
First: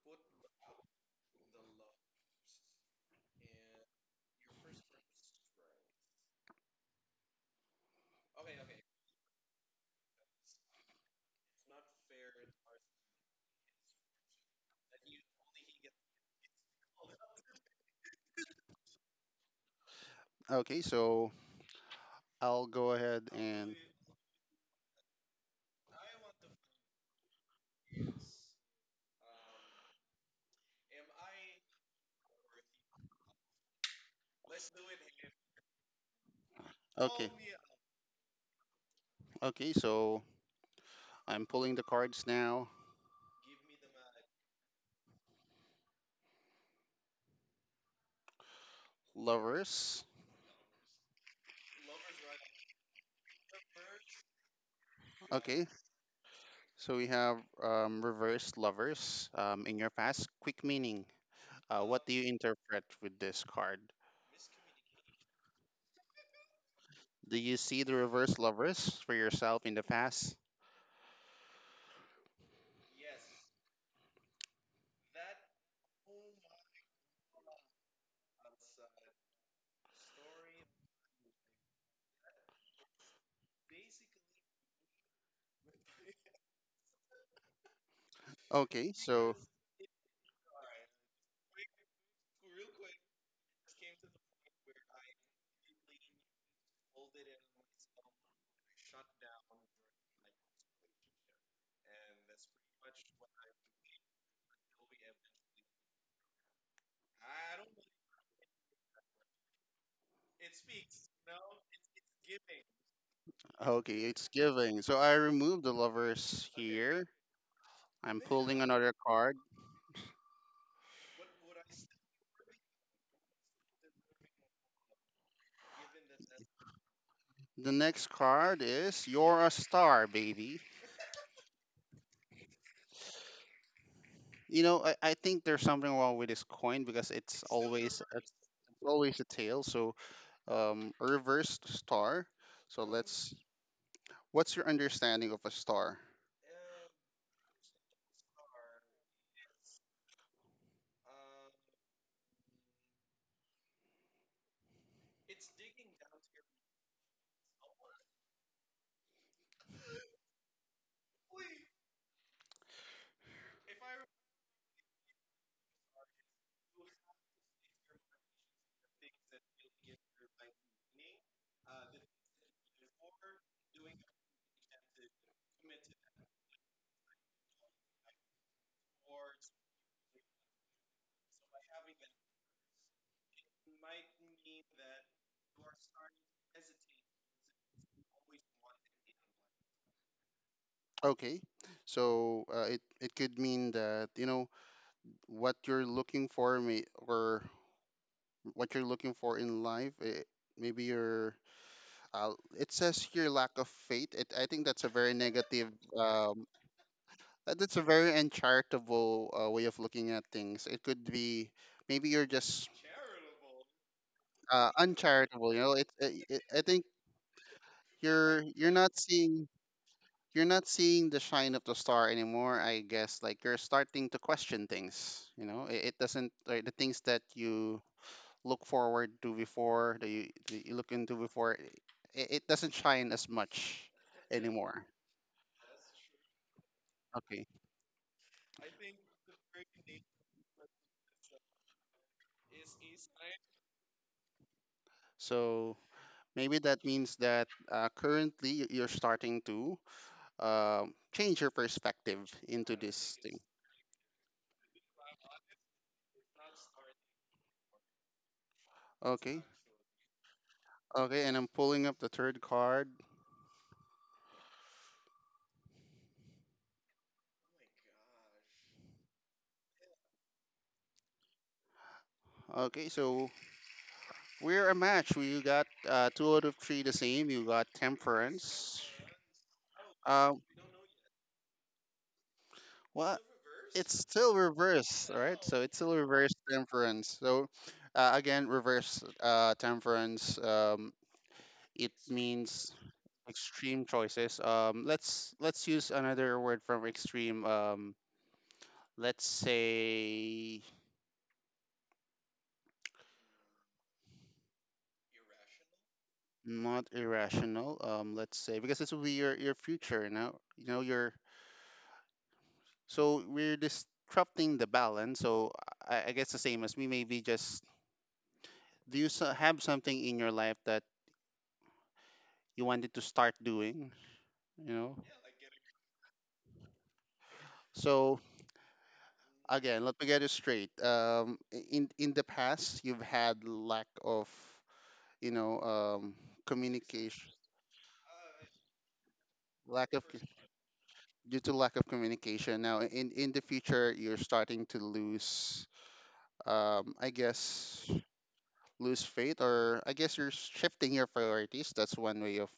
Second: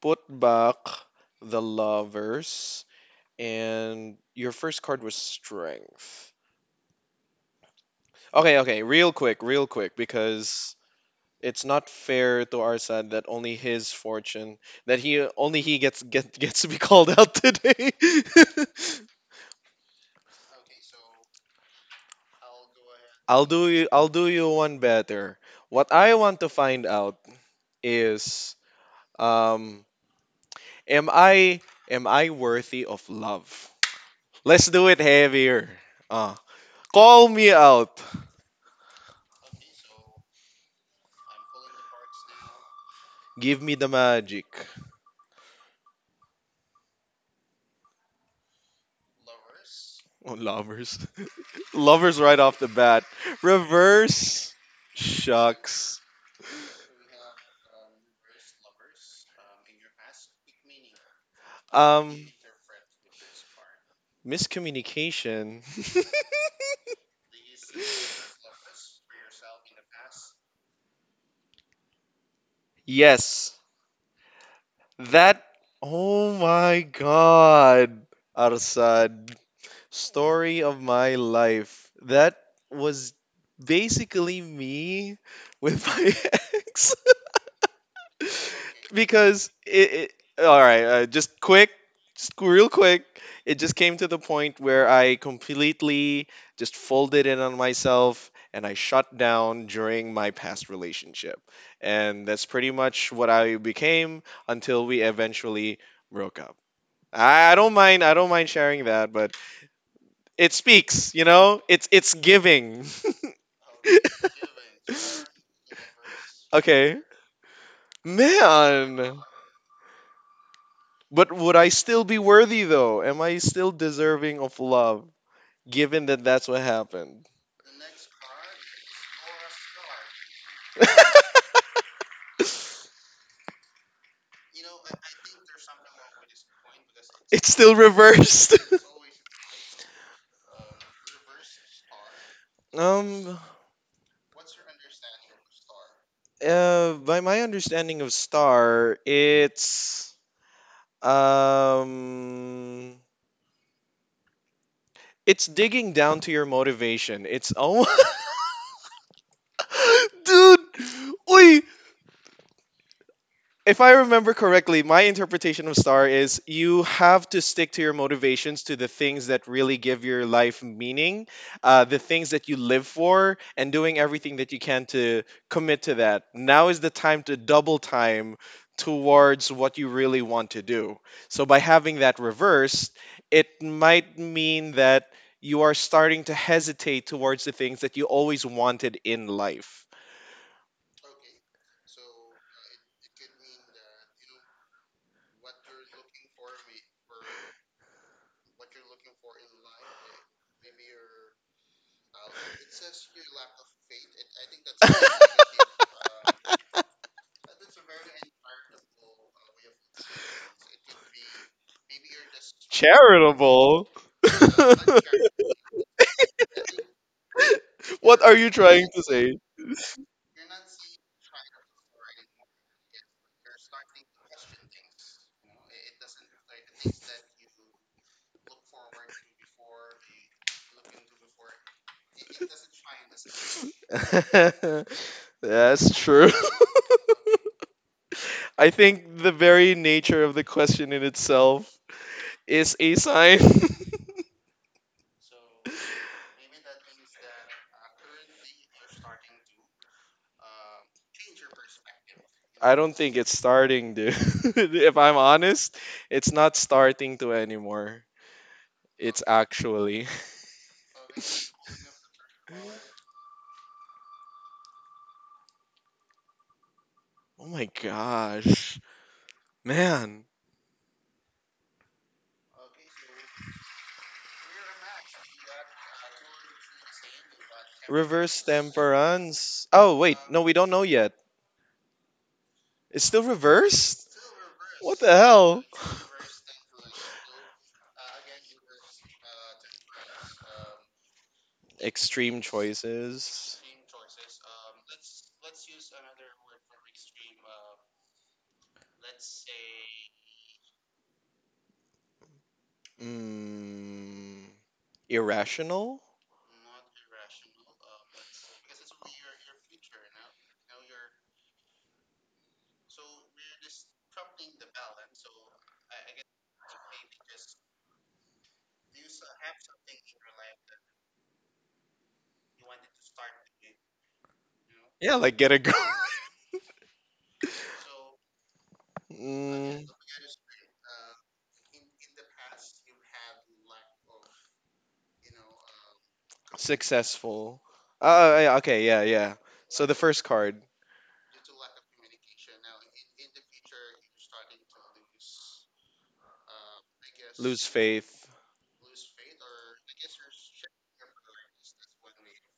put back the lovers. And your first card was strength. Okay, okay, real quick, real quick, because it's not fair to our, that only his fortune, that he gets <laughs> gets to be called out <laughs> today. Okay, so I'll go ahead <laughs> and I'll do you one better. What I want to find out is, um am i am I worthy of love? Let's do it heavier. uh Call okay, me out. okay, so I'm pulling the cards now. Give me the magic. Lovers. Oh, lovers. <laughs> Lovers right off the bat. Reverse. Okay, Shucks. so we have reverse lovers. In your past, quick meaning. What do you Um, interpret with this card? Miscommunication. Do you see the reverse lovers for yourself in the past? <laughs> Yes. That. Oh my god. Arsad. Story of my life. That was basically me with my <laughs> ex. Okay, so Because it, all right, just quick, just real quick, it just came to the point where I completely just folded in on myself and I shut down during my past relationship, and that's pretty much what I became until we eventually broke up. I don't mind, I don't mind sharing that, but it speaks, you know, it's giving. okay, it's giving. So I remove the lovers <laughs> Okay. here. I'm pulling another Man. card. But would I still be worthy though? Am I still deserving of love given that that's what happened? The next card is you're a star, baby. You know, I think there's something wrong with this coin because it's It's still always a reversed. always a tail. So reversed star. <laughs> So let's. um What's your understanding of a star? By my understanding of star, um it's digging down to your motivation. It's, oh <laughs> dude, oi, if I remember correctly, my interpretation of star is you have to stick to your motivations, to the things that really give your life meaning, the things that you live for, and doing everything that you can to commit to that. Now is the time to double time towards what you really want to do. So by having that reversed, it might mean that you are starting to hesitate towards the things that you always wanted in life. Okay, so it it could mean that you know what you're looking for, may, or what you're looking for in life. It, maybe your uh, it says your lack of faith. It, I think that's a very negative. Um, that's a very uncharitable way of looking at things. It could be maybe you're just Charitable. <laughs> Uncharitable. You know, it, it, it. I think What are you're you you're trying not to say? seeing you're not seeing the shine of the star anymore. I guess like you're starting to question things, you know. It doesn't like the things that you look forward to before that you look into before it, it doesn't shine as much anymore. <laughs> That's true. Okay <laughs> I think the very nature of the question in itself is a sign. so maybe that means that currently you're starting to change your perspective <laughs> I into don't think this it's thing. starting, dude. <laughs> If I'm honest, it's not starting to anymore. It's Okay actually. okay and I'm pulling up the third card. <laughs> Oh my gosh. Man. Okay so we're a match. We got two out of three the same. You got Reverse temperance. temperance. Oh, wait. Um, No, we don't know yet. It's well, still it's reversed? still What reverse, the right? So hell? it's still reverse temperance. So again, reverse temperance. It Extreme means choices. extreme choices. Let's use another word from extreme. Let's say Mm, irrational? not irrational. Let's say because this will be your future. You know your so we're disrupting the balance. So I guess the same as me. Maybe just have something in your life that you wanted to start doing? You know. Yeah, like get a girl. So <laughs> again, mm, let me get it straight. In the past, you've had lack of you know communication, successful. Yeah, okay, yeah. So lack the of co- first card, due to lack of communication. Now, in the future, you're starting to lose. I lose guess faith. lose faith, or I guess you're shifting your priorities. That's one way of,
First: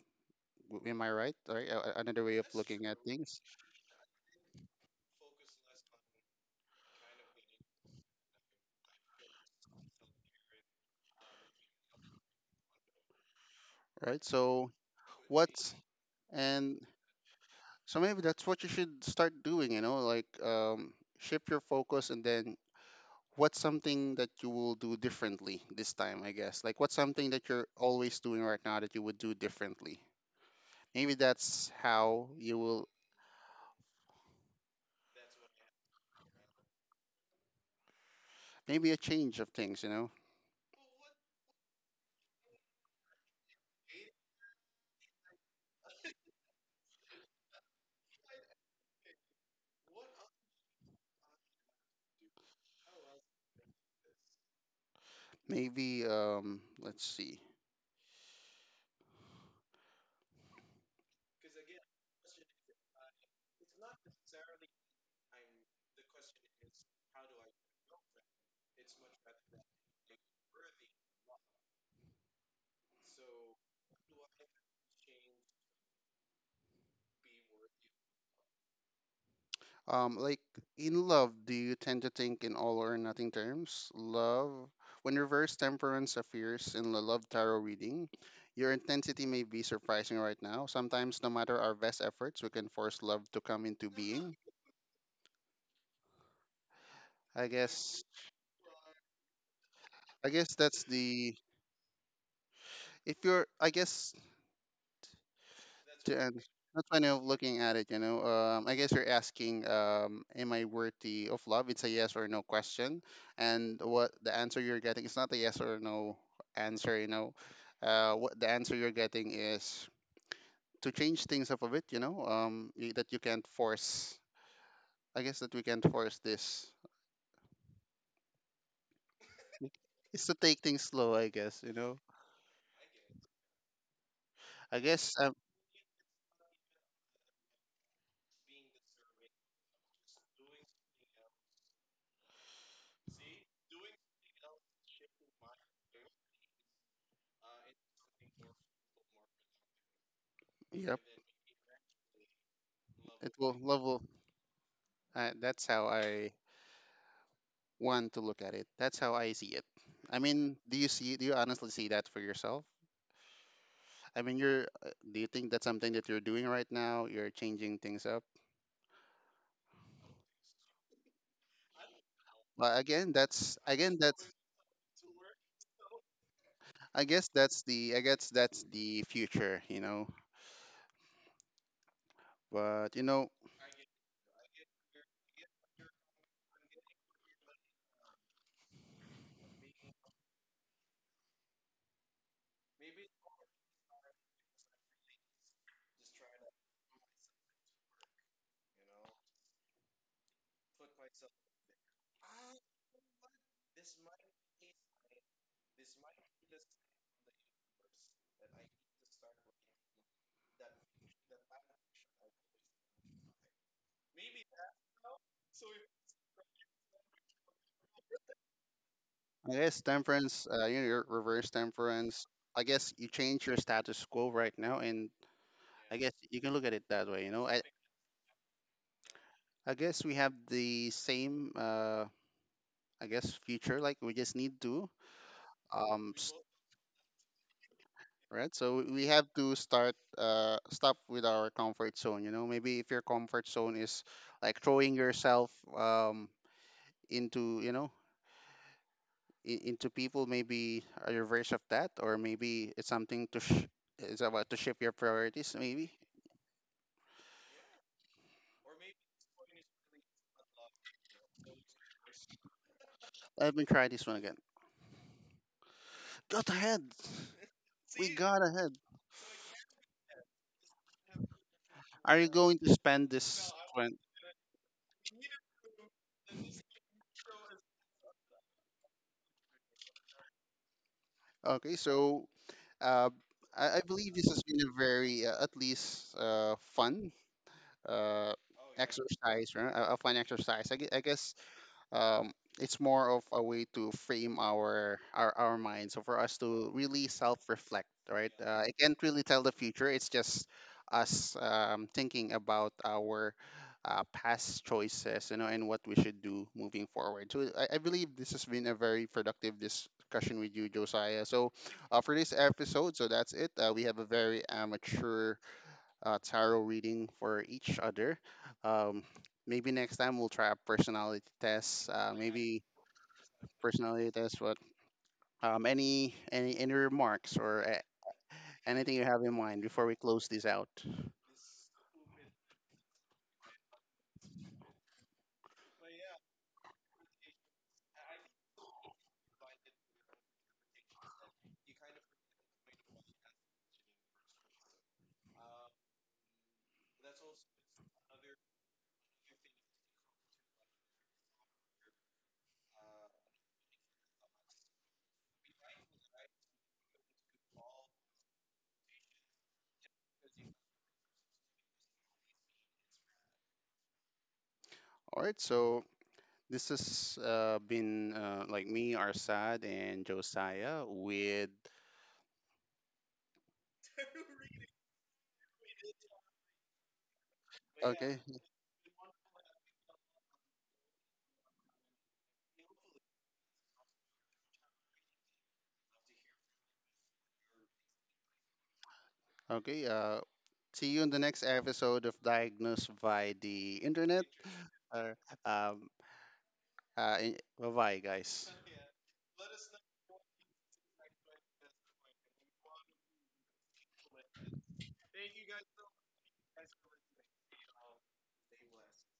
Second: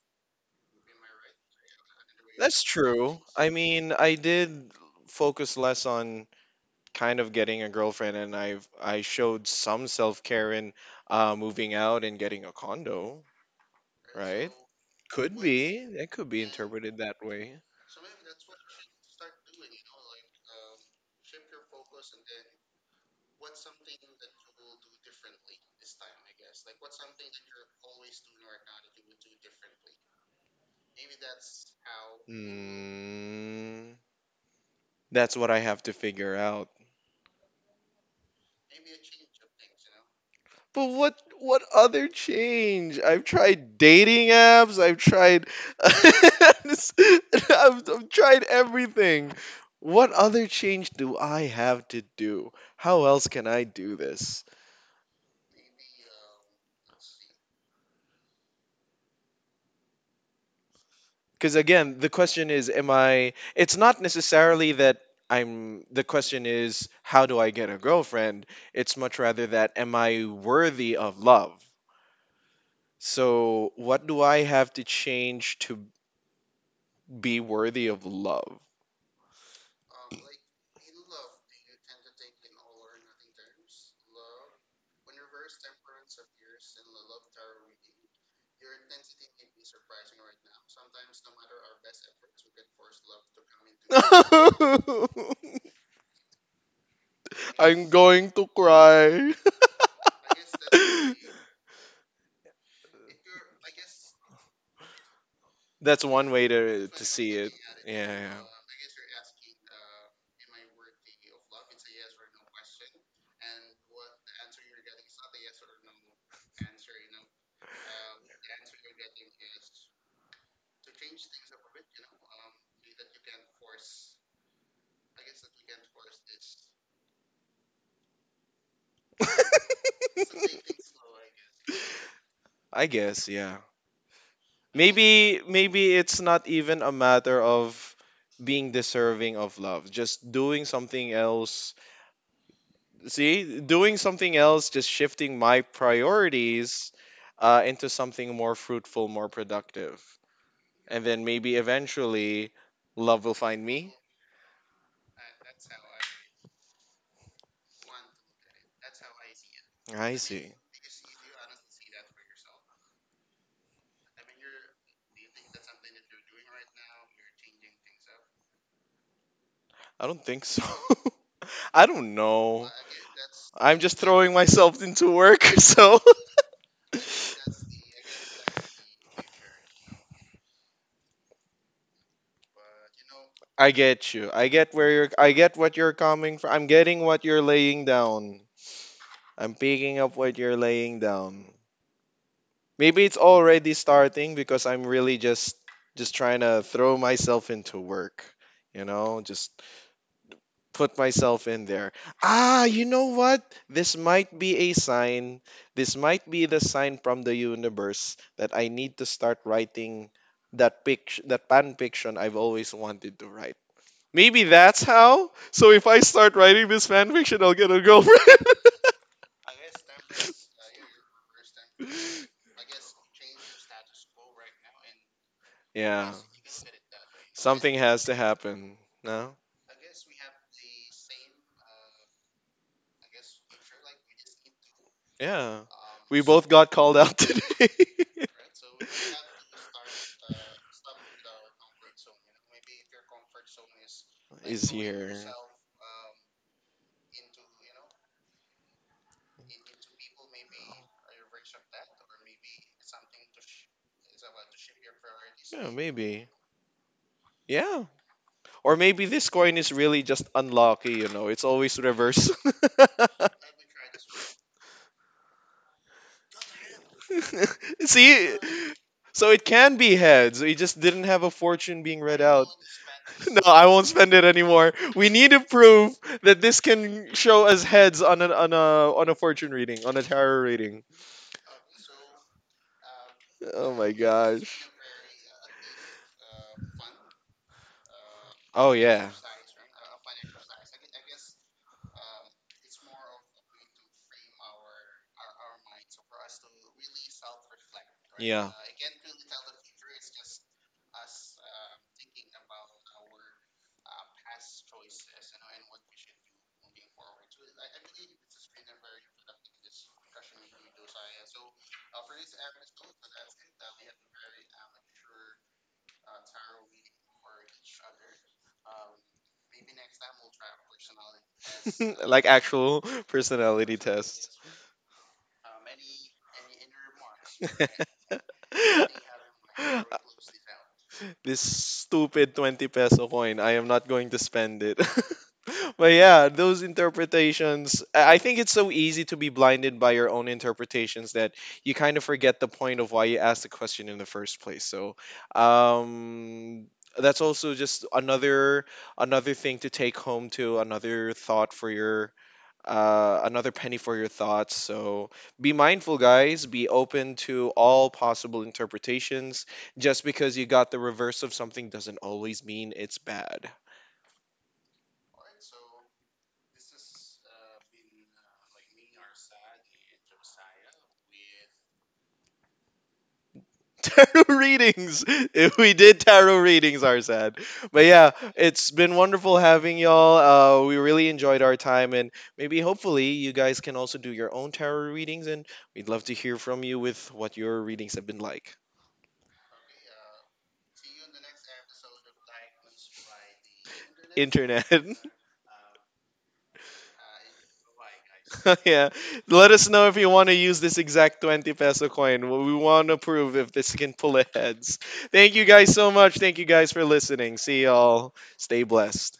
am I right? Right, another way of That's looking at true. things, I mean, I did focus less on kind of getting a girlfriend, and I showed some self care in moving out and getting a condo. right? Right? So Could what's be. It could be and interpreted that way. so maybe that's what you should start doing. You know, like shift your focus, and then what's something that you will do differently this time? I guess like what's something that you're always doing right now that you would do differently. Maybe that's how you will. Mm, that's what I have to figure out. Maybe a change of things. You know, But what other change? I've tried dating apps. I've tried. <laughs> I've tried everything. What other change do I have to do? How else can I do this? maybe let's see. Because again, the question is, am I? It's not necessarily that I'm. The question is, how do I get a girlfriend? It's much rather that, am I worthy of love? So, what do I have to change to be worthy of love? Like in love, do you tend to think in all or nothing terms? Love, when reverse temperance appears in the love tarot reading, your intensity may be surprising right now. Sometimes, no matter our best efforts, we can force love to come into being. <laughs> I I'm guess, going to cry. I guess that's the, <laughs> if you're, I guess That's to one end. way to That's to kind of see it. looking at it, you know. Yeah, I guess you're asking, am I worthy of love? It's a yes or no question, and what the answer you're getting is not a yes or no answer, you know. What the answer you're getting is to change things up a bit, you know. That you can't force. I guess that we can't force this. yeah. It's to take things slow, I guess, you know. <laughs> I guess, yeah. I guess, Maybe it's not even a matter of being deserving of love. Just doing something else. See, doing something else, just shifting my priorities into something more fruitful, more productive. yep. And then maybe eventually love It will will find love me. will. That's how I one to look at it. That's how I see it. I I see. mean, do you see? Do you honestly see that for yourself? I mean, you're. Do you think that's something that you're doing right now? You're changing things up. I don't think so. <laughs> I don't know. But again, that's I'm again just that's. throwing myself into work, <laughs> so I guess that's the. I guess that's the future. You know. But you know, I get you. I get what you're coming from. I'm getting what you're laying down. I'm picking up what you're laying down. Maybe it's already starting because I'm really just trying to throw myself into work, you know, just put myself in there. Ah, you know what? This might be a sign. This might be the sign from the universe that I need to start writing that fanfiction I've always wanted to write. Maybe that's how. So if I start writing this fanfiction, I'll get a girlfriend. I guess temperance. You know, your reverse temperance. <laughs> I guess you change your status quo right now, and I guess Yeah. you can look at it that way. You know, I. Something has to happen. No? I guess we have the same. I guess future. Like we just need to Yeah. um We s- both got called out <laughs> today. right so we have to start stop with our comfort zone. You know, maybe if your comfort zone is like Is throwing here. yourself um into you know into people, maybe a reverse of that, or maybe it's something to it's about to shift your priorities Yeah, maybe. maybe. Yeah. Or maybe this coin is really just unlucky, you know. It's always reverse. <laughs> Let me try this one again. Got ahead. <laughs> We See, got ahead. so it can be heads. We just didn't have a fortune being Are read you out. going <laughs> to spend No, this I won't spend it anymore. We need to prove that this can show us heads on an on a fortune reading, on a tarot reading. okay so uh Oh I my believe this has been gosh. a very, at least, fun uh, Oh yeah. exercise, right? I exercise. I guess um, it's more of a way to frame our mind. So for us to really self-reflect, right? Yeah. I can't really tell the future. It's just us thinking about our past choices, you know, and what we should do moving forward. So I believe this has been a very productive discussion with you, Josiah. So for this episode, so that's it. We have a very amateur tarot reading for each other. Um, Maybe next time we'll try a personality test. <laughs> Like Maybe actual personality personality tests. test. But any remarks or anything you have in mind <laughs> before we close this out? This stupid 20 peso coin. I am not going to spend it. <laughs> But yeah, those interpretations, I think it's so easy to be blinded by your own interpretations that you kind of forget the point of why you asked the question in the first place. So, um, that's also just another thing to take home to another thought for your another penny for your thoughts. So be mindful, guys. Be open to all possible interpretations. Just because you got the reverse of something doesn't always mean it's bad. All right. So this has been like me, Arsad, and Josiah with. <laughs> Tarot readings. If we did tarot readings, are sad. But yeah, Okay. it's been wonderful having y'all. We really enjoyed our time, and maybe hopefully you guys can also do your own tarot readings. And we'd love to hear from you with what your readings have been like. Okay. See you in the next episode of Diagnosed by the Internet. Internet. <laughs> Uh, um, uh, bye bye, guys. <laughs> Yeah. Let us know if you want to use this exact 20 peso coin. We want to prove if this can pull a heads. Thank you guys so much. Thank you guys for listening. See y'all. Stay blessed.